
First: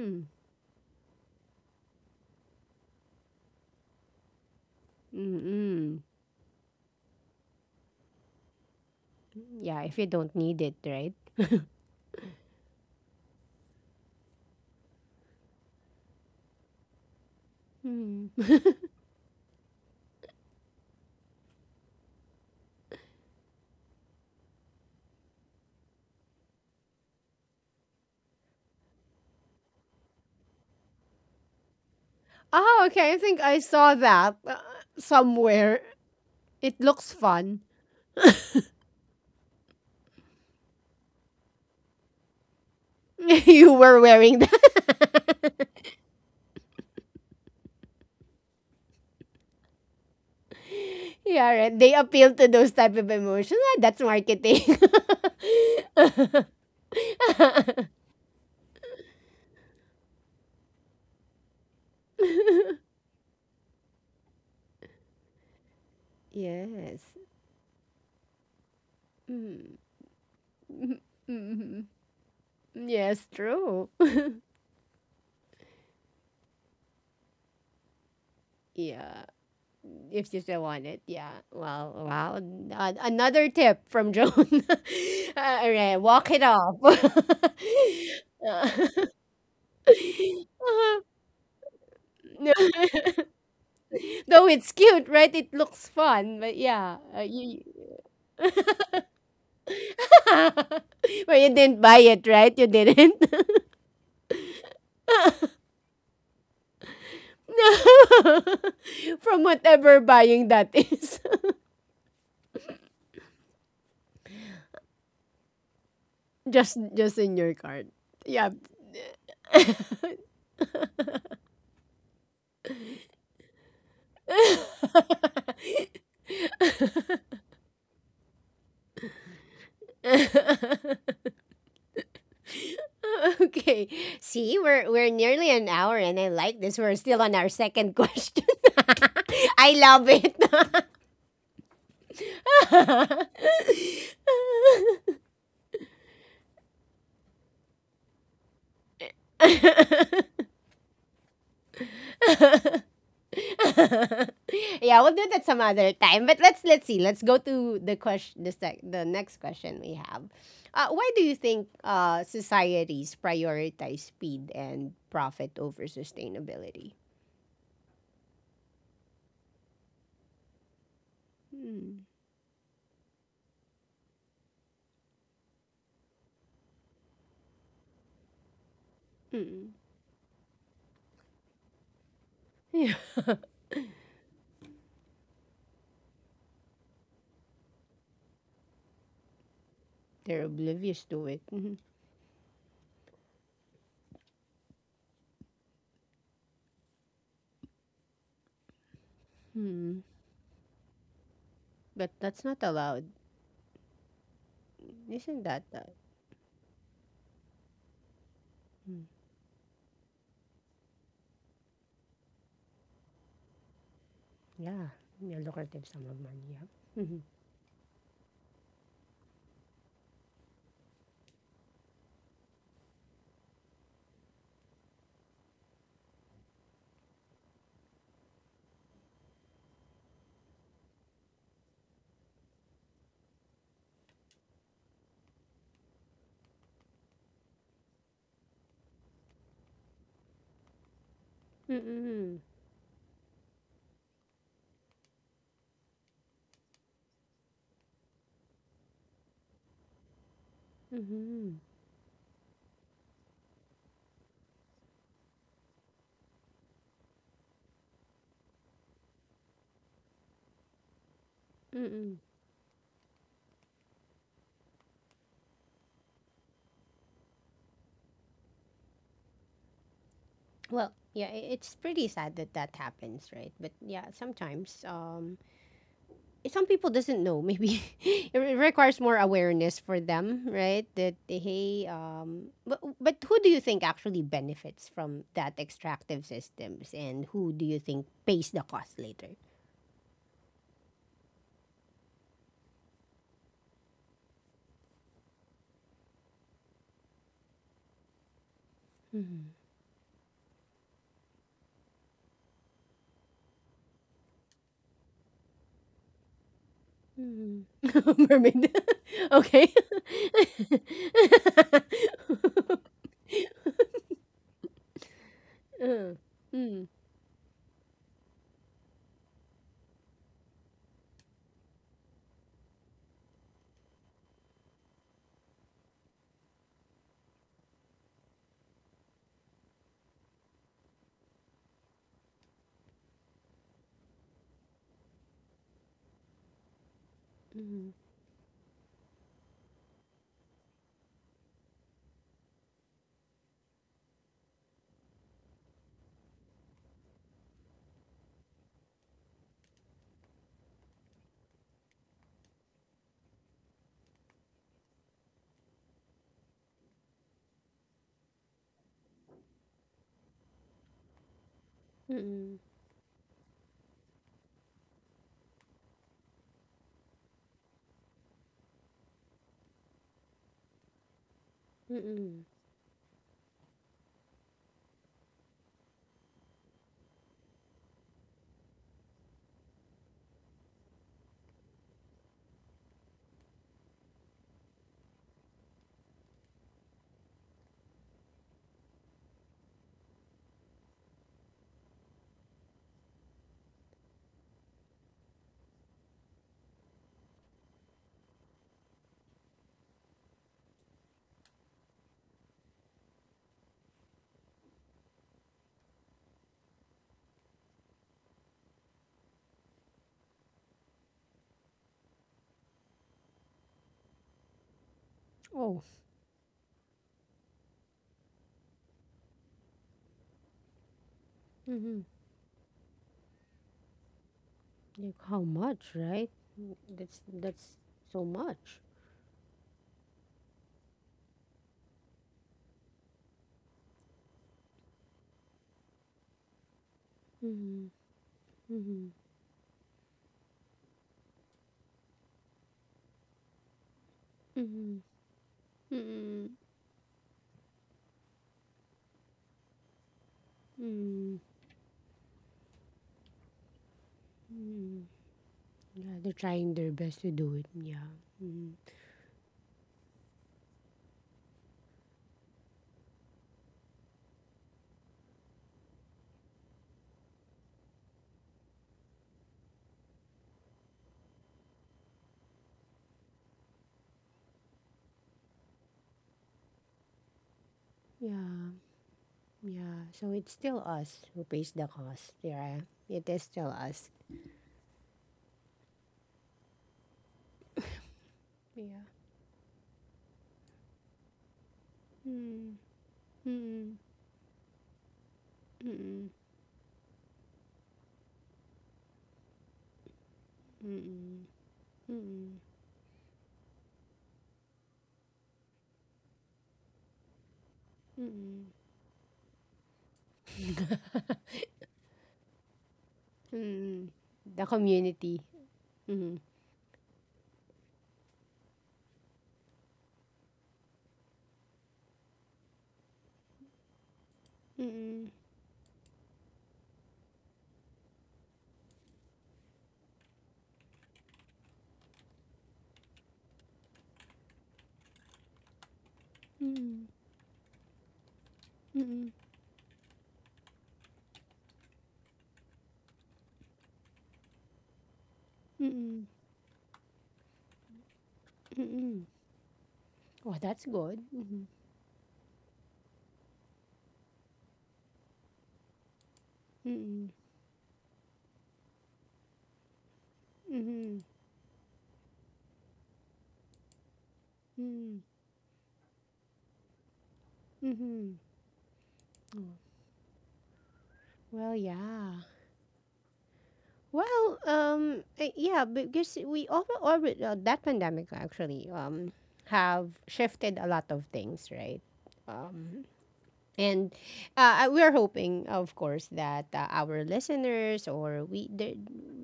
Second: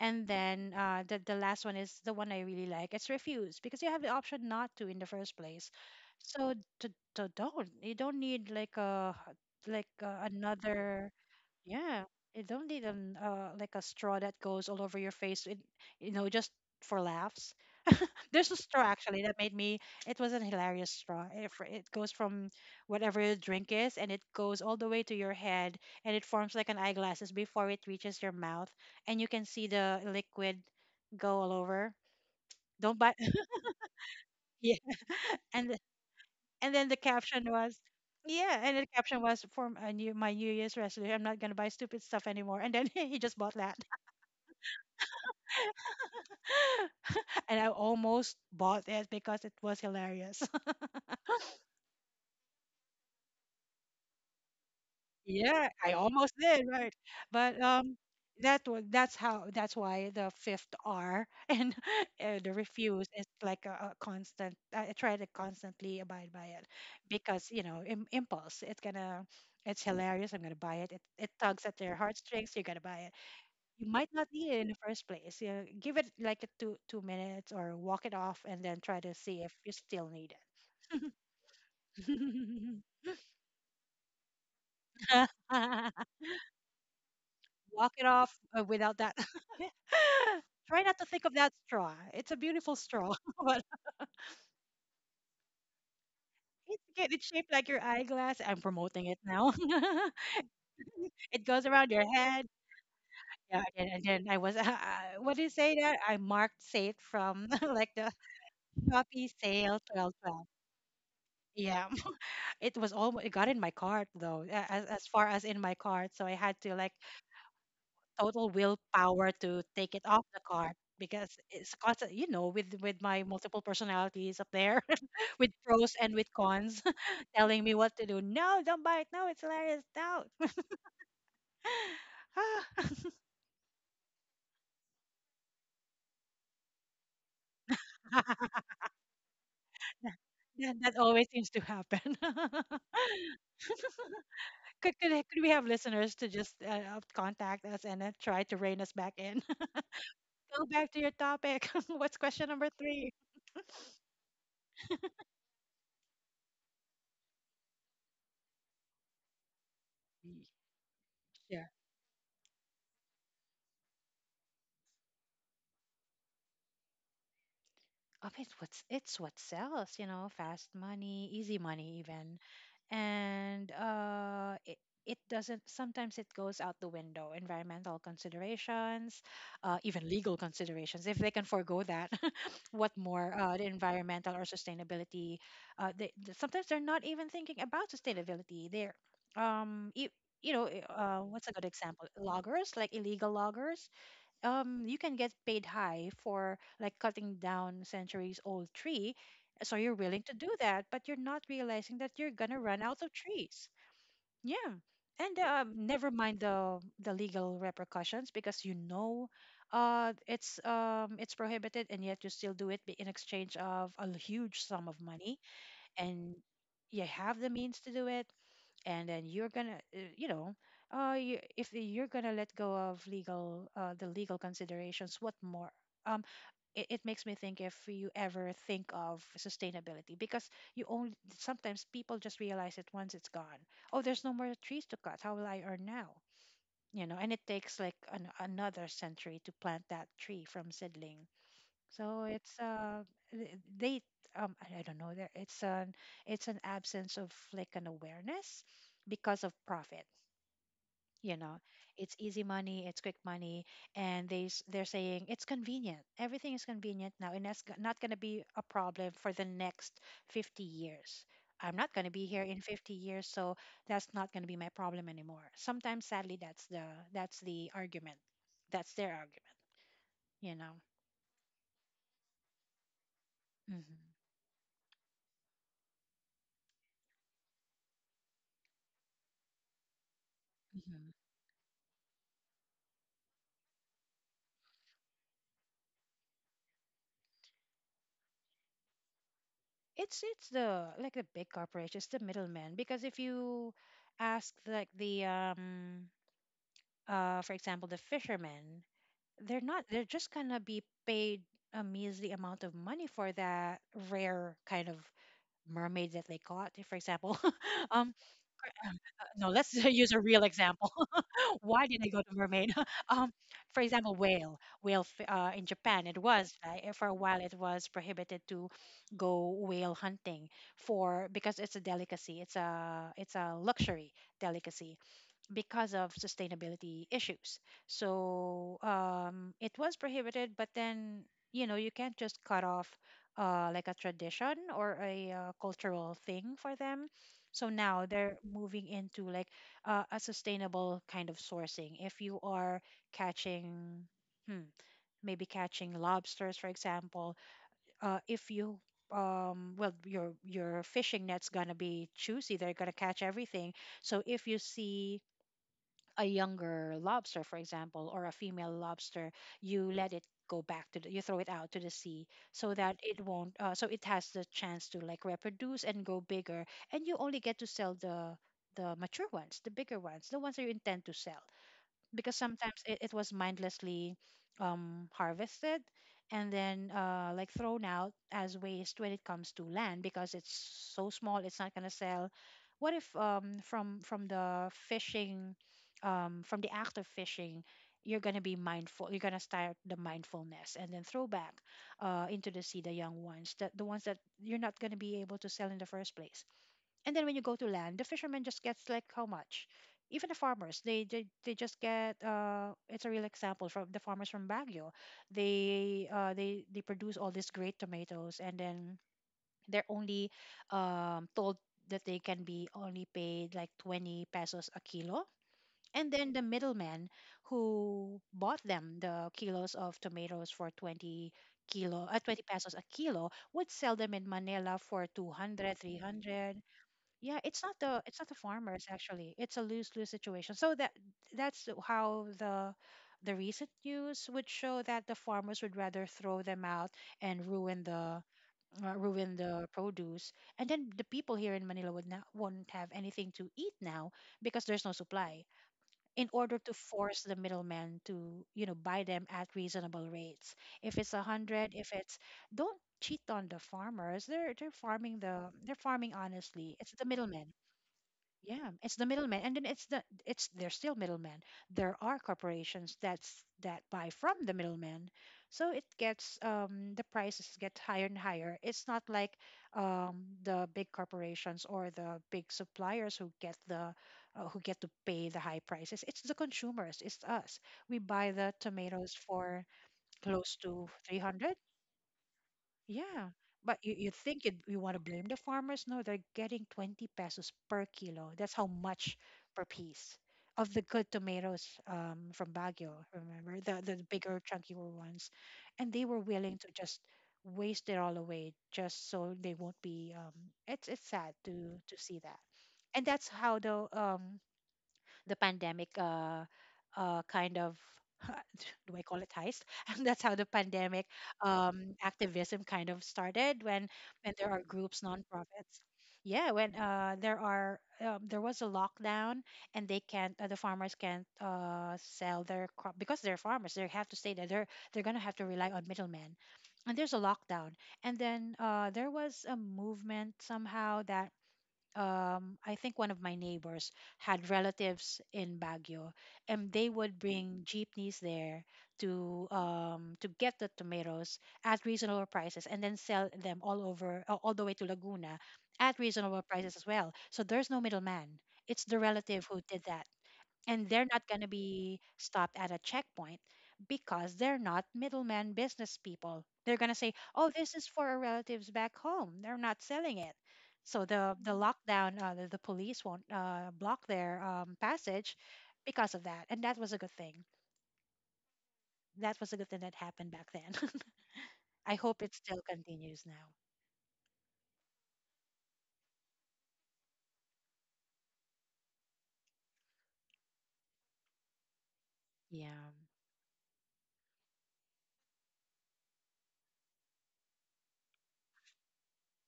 And then uh, the, the last one is the one I really like. It's refuse because you have the option not to in the first mm, place. mm. So d d- don't. You don't need like a Yeah, like if you uh, don't need it, another right? yeah. You don't need an uh, like a straw that goes all over your face. It, you know just for laughs. Mm-hmm. There's a straw actually that made me. It was an hilarious straw. It, fr- it goes from whatever your drink is, and it goes all the way to your head, and it forms like an eyeglasses before it reaches your mouth, and you can see the liquid go all over. Oh, Don't buy. okay. I think I saw that uh, Yeah. And th- somewhere. and It then the looks caption fun. was, yeah, and the caption was for my new my New Year's resolution. I'm not gonna buy stupid stuff anymore. And then he just bought You that, were wearing that. and I almost bought it because it was hilarious. Yeah, right. They appeal to those type of emotions. Ah, that's marketing. Yeah, I almost did, right? But um that was that's how that's why the fifth R and uh, the refuse is like a, a constant. I I try to constantly abide by it Yes. because you know Im- impulse. It's gonna, Mm. it's hilarious. I'm gonna buy it. It it tugs at Hmm. their heartstrings. You gotta buy it. Yes, You true. might not need it in the first place. You know, give it like a two two minutes or walk it off and then try to Yeah, see if you still need if you still want it. Yeah. Well, wow. Uh, it. another tip from Joan. All right, walk it off. Walk it off uh, without that. Try not to think of that straw. It's a beautiful straw, but Though it's cute, right? It looks fun, but it's yeah, good. uh, It's shaped you, like your eyeglass. I'm promoting it now. but it you goes didn't around buy your it, head. right? You didn't. Yeah, and, and then I was, uh, what do you say that? I marked safe from like the No, Shopee from sale whatever twelve twelve. buying that is, Yeah, it was all it got in my cart though, a- as, as far as in my cart. So I had to just like just in your card. total Yeah. willpower to take it off the cart because it's constant, you know, with with my multiple personalities up there, with pros and with cons, telling me what to do. No, don't buy it. No, it's hilarious. No. Ah. Okay. See, we're we're nearly an hour, and I like this. We're still on our second question. I love it. that, that always seems to happen. could, could could we have listeners to just uh, uh, contact us and uh, try to rein us back in? Go back to your topic. What's question number three? Yeah, we'll do that some other time. But let's let's see. Let's go to the question. The sec- the next question we have. Uh, why do you think Yeah. uh, societies prioritize speed and profit over sustainability? of it's what's it's what sells you know fast money easy money Hmm. even and uh it, it doesn't, sometimes it goes out the window environmental considerations, Mm. uh, even legal considerations if they can forego that. What Yeah, more uh, the environmental or sustainability, uh, they, th- sometimes they're not even thinking about sustainability. They're um you, they're you know i- oblivious uh, to it. what's a good Mhm. example, loggers, like illegal loggers. Um you can get paid high for like cutting down centuries old tree, so you're Hmm. willing to do that, but you're not realizing that But you're that's gonna not run out allowed. of trees, yeah. And Isn't that? um, Uh, never mind the the legal repercussions because you mm, know uh it's um it's prohibited, and yet you still do it be- in exchange of a huge sum yeah, of money. yeah, lucrative sum of And money. Yeah. you Mm-hmm. have the means to do it, and then you're gonna uh, you know uh you, if you're gonna let go of legal, uh the legal considerations, what more, um it, it makes me think if you ever think of sustainability, because you only sometimes people just realize it once it's gone. Oh, there's no more trees to cut. How will I earn now? You know and it takes like an, another century to plant that tree from seedling. so Mm-hmm. it's uh th- they um I I don't know there it's an, it's an absence of like an awareness because of profit. You Mm-hmm. know, it's easy money, it's quick money, and they s- they're saying it's convenient. Everything is convenient now, and that's g- not going to be a problem for the next fifty years. I'm not going to Mm-hmm. be here in fifty years, so that's not going to be my problem anymore. Sometimes, sadly, that's the that's the argument. That's their argument. You know. Well, yeah, I- it's pretty sad that that happens, right? But yeah, hmm sometimes um eh, some people doesn't know. Maybe it re- requires more awareness for them, right? hmm That eh, hey, um but, but who do you think actually benefits from that extractive systems and who do you think pays the cost later? It's it's the like the big corporations, the middlemen. Because if you ask like the um uh for example the fishermen, Mm-hmm. they're not, they're just gonna be paid a measly amount of money for that rare kind of mermaid that they caught. If, For example, um Mermaid. no, let's Okay. use a real example. Why did I go to mermaid? um, for example, whale. Whale f- uh, in Japan, Uh, it was like mm, uh, for a while it was prohibited to go whale hunting for because it's a delicacy. It's a it's a luxury delicacy because of sustainability issues. So um, it was prohibited, but then you know you can't just cut off uh, like a tradition or a uh, cultural thing for them. So mm, now they're moving into like uh, a sustainable kind of sourcing. If you are catching, hmm, maybe catching lobsters, for example, uh, if you um well your your fishing net's gonna be choosy. They're gonna catch everything, so if you see a younger lobster, for example, or a female lobster, you let it go back to the, you throw it out to the sea, mm, so that it won't, uh, so it has the chance to like reproduce and go bigger. And you only get to sell the the mature ones, the bigger ones, the ones that you intend to sell mm, because mm. sometimes it, it was mindlessly um, harvested and then uh, like thrown out as waste when it comes to land because it's so small it's not going to sell. What if um, from from the fishing um, from the act of fishing you're going to be mindful, you're going to start the mindfulness and then throw back uh, into the sea the young ones, that the ones that you're not going to be able to sell in the first place? And then when you go to land, the fisherman just gets like how much? Even the farmers, they they, they just get, uh it's a real example from the farmers from Baguio. They uh they they produce all these great tomatoes, and then they're only um told that they can be only paid like twenty pesos a kilo. Oh. And then the middleman who bought them the kilos of tomatoes for twenty kilo uh, twenty pesos a kilo would sell them in Manila for Like two how hundred three much, right? hundred. Mm, That's Yeah, it's not that's the it's so not the much. farmers, actually. It's a lose-lose situation. So that that's how the the recent news would show that the farmers would rather throw them out and ruin Mm-hmm. the uh, Mm-hmm. ruin the produce, and then the people here in Manila would not won't have anything to eat now because there's no Mm-hmm. supply. In Mm-hmm. order to force the middleman to, you know, buy them at reasonable rates, if it's a Mm-hmm. hundred, if it's don't cheat on the farmers. They're they're Mm-hmm. farming the they're Yeah, farming they're trying honestly. their It's the best to middlemen. do it. Yeah. Yeah, Mm-hmm. it's the middleman, and then it's the it's they're still middlemen. There are corporations that's that buy from the middlemen, so it gets um the prices get higher and higher. It's not like um the big corporations or the big suppliers who get the uh, who get to pay the high prices. It's the consumers. It's us. We buy the Yeah. tomatoes for Yeah. So it's close still to us who three hundred. pays the cost. Yeah. It Yeah, is still but you, us. you think it, you want to blame the farmers? No, they're getting twenty pesos per kilo. That's how Yeah. much per piece of the good tomatoes, um, from Mm-hmm. Baguio, remember? The, Mm-hmm. the bigger, chunkier ones. And they were Mm-hmm. willing to just waste it all away just so they won't be um, it's it's sad Mm-hmm. to to see that. Mm-hmm. And that's how the um the pandemic uh, uh, kind of, Mm-hmm. do I call it heist? And that's how the pandemic um, activism kind of started when Mm-hmm. when there are The groups, community. nonprofits. Mm-hmm. Yeah, when uh, there are um, there was a lockdown and they can't, uh, the farmers can't uh, sell their crop because they're farmers. They have to stay there. They're they're gonna Mm-hmm. have to rely on middlemen. And there's a lockdown. And then uh, there was a movement somehow that, um, I think one of my neighbors had relatives in Baguio, and they Mm-hmm. would bring jeepneys there Mm-hmm. to, um, to get the tomatoes at reasonable prices, and then sell them all over, uh, all the way to Laguna at Mm-hmm. reasonable prices as well. So there's no middleman. It's the Mm-hmm. relative who did that, Oh, and that's they're not good. going to Mhm. be stopped at a checkpoint because they're not middleman business people. They're going to say, Mhm. "Oh, this is for our relatives back home. They're not selling it." So Mhm. the the lockdown, uh, the, the police won't uh, block their um, Mhm. passage because of that, and that was a good thing. Mhm. That was a good thing that happened back then. Well, I hope it yeah. still continues now. Well, um, uh, yeah, because we over already uh, that pandemic actually um have shifted a lot of things, right? Yeah, Um, And uh, we're hoping, of course, that uh, our listeners or we there,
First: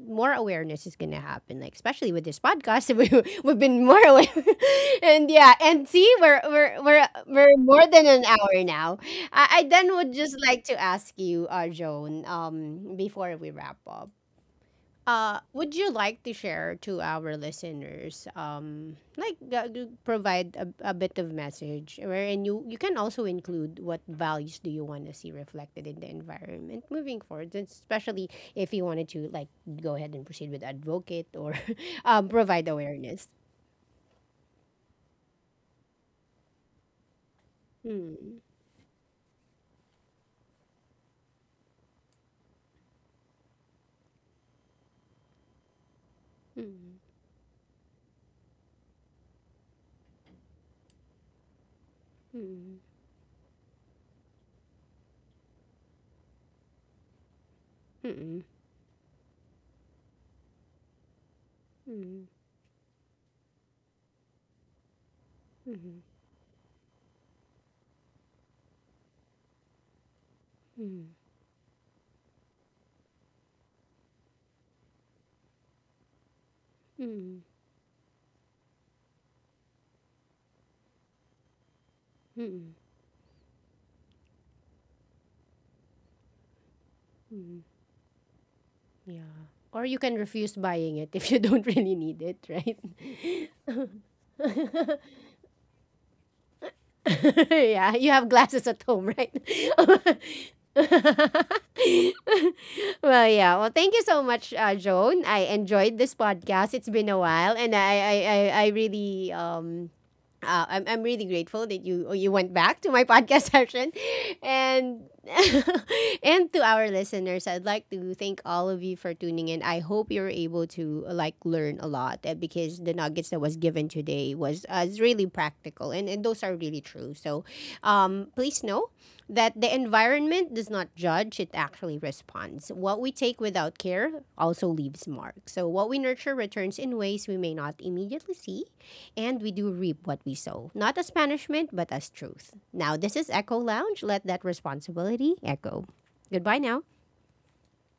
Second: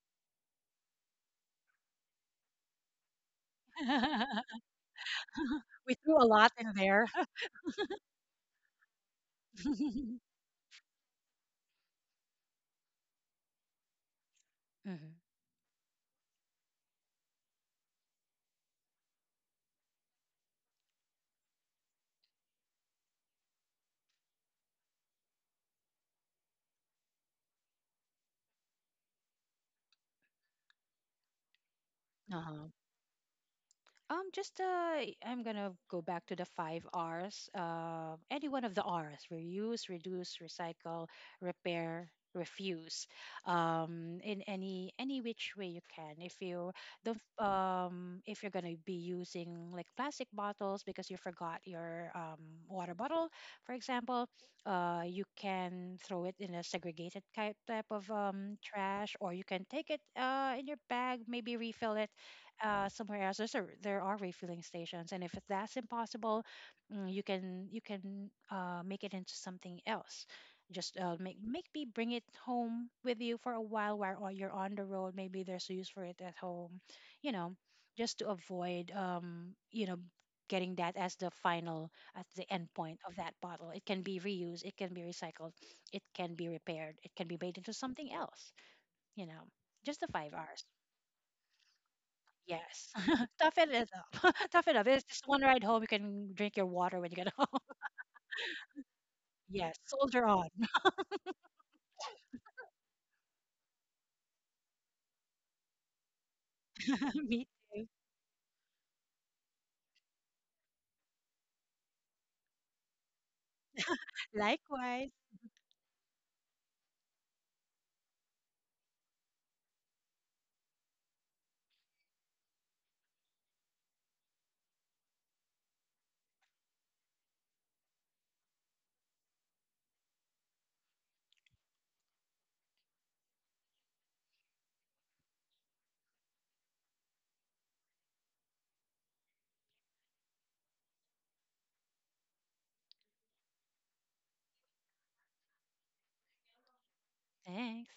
more awareness is gonna happen. Like especially with this podcast, we we've been more aware. And yeah, and we see, threw a we're lot in we're we're there. we're more than an hour now. I, I then would just like to ask you, uh, Joan, um, before we wrap up, uh, would you like to share to our listeners, um, like uh, to provide a, a bit of message, wherein you you can also include what values do you want to see reflected in the environment moving forward, and especially if you wanted to like go ahead and proceed with advocate or um, provide hmm awareness. Um, just uh, I'm gonna go back to the five Rs. Uh, Mm, any one of the R's: reuse, reduce, recycle, repair, refuse. Um, in any any which way you can. If you mm, don't, um, if you're gonna be using like plastic bottles because you forgot your um, mm, water bottle, for example, uh, you can throw it in a segregated type type of mm, um, trash, or you can take it, uh, in your bag, maybe mm, refill it mm, uh, somewhere else. There's a, there are refilling stations, and if that's mm, impossible, mm, you can, you can uh, make it into something else. Just mm, uh, make, maybe bring it home with you for a while while on- you're on the road. Maybe there's a use for it at home, you mm, know, just to avoid, um, you know getting that as the final, at the end mm, point of that bottle. It can be reused, it can be recycled, it can be repaired, it can be made mm, into something else. You Yeah. know, Or you just the can five refuse R's. buying it if you don't really need it, right? Yes. Tough it up. Tough it up. It's just one ride home. You can drink your water when you get home. Yeah, you have glasses at home, right? Yes. Soldier on. Well, yeah. Well, thank you so much, uh, Joan. I enjoyed this podcast. It's been a Me while, and too. I, I, I, I really um uh, I'm, I'm really grateful that you you went back to my podcast session and Likewise. and to our listeners I'd like to thank all of you for tuning in. I hope you are able to uh, like learn a lot uh, because the nuggets that was given today was uh, is really practical, and, and those are really true. So um, please know that the environment does not judge, it actually responds. What we take without care also leaves marks. So what we nurture returns in ways we may not immediately see, and we do reap what we sow, not as punishment, but as truth. Now, this is Echo Lounge. Let that responsibility echo. Goodbye now. Thanks.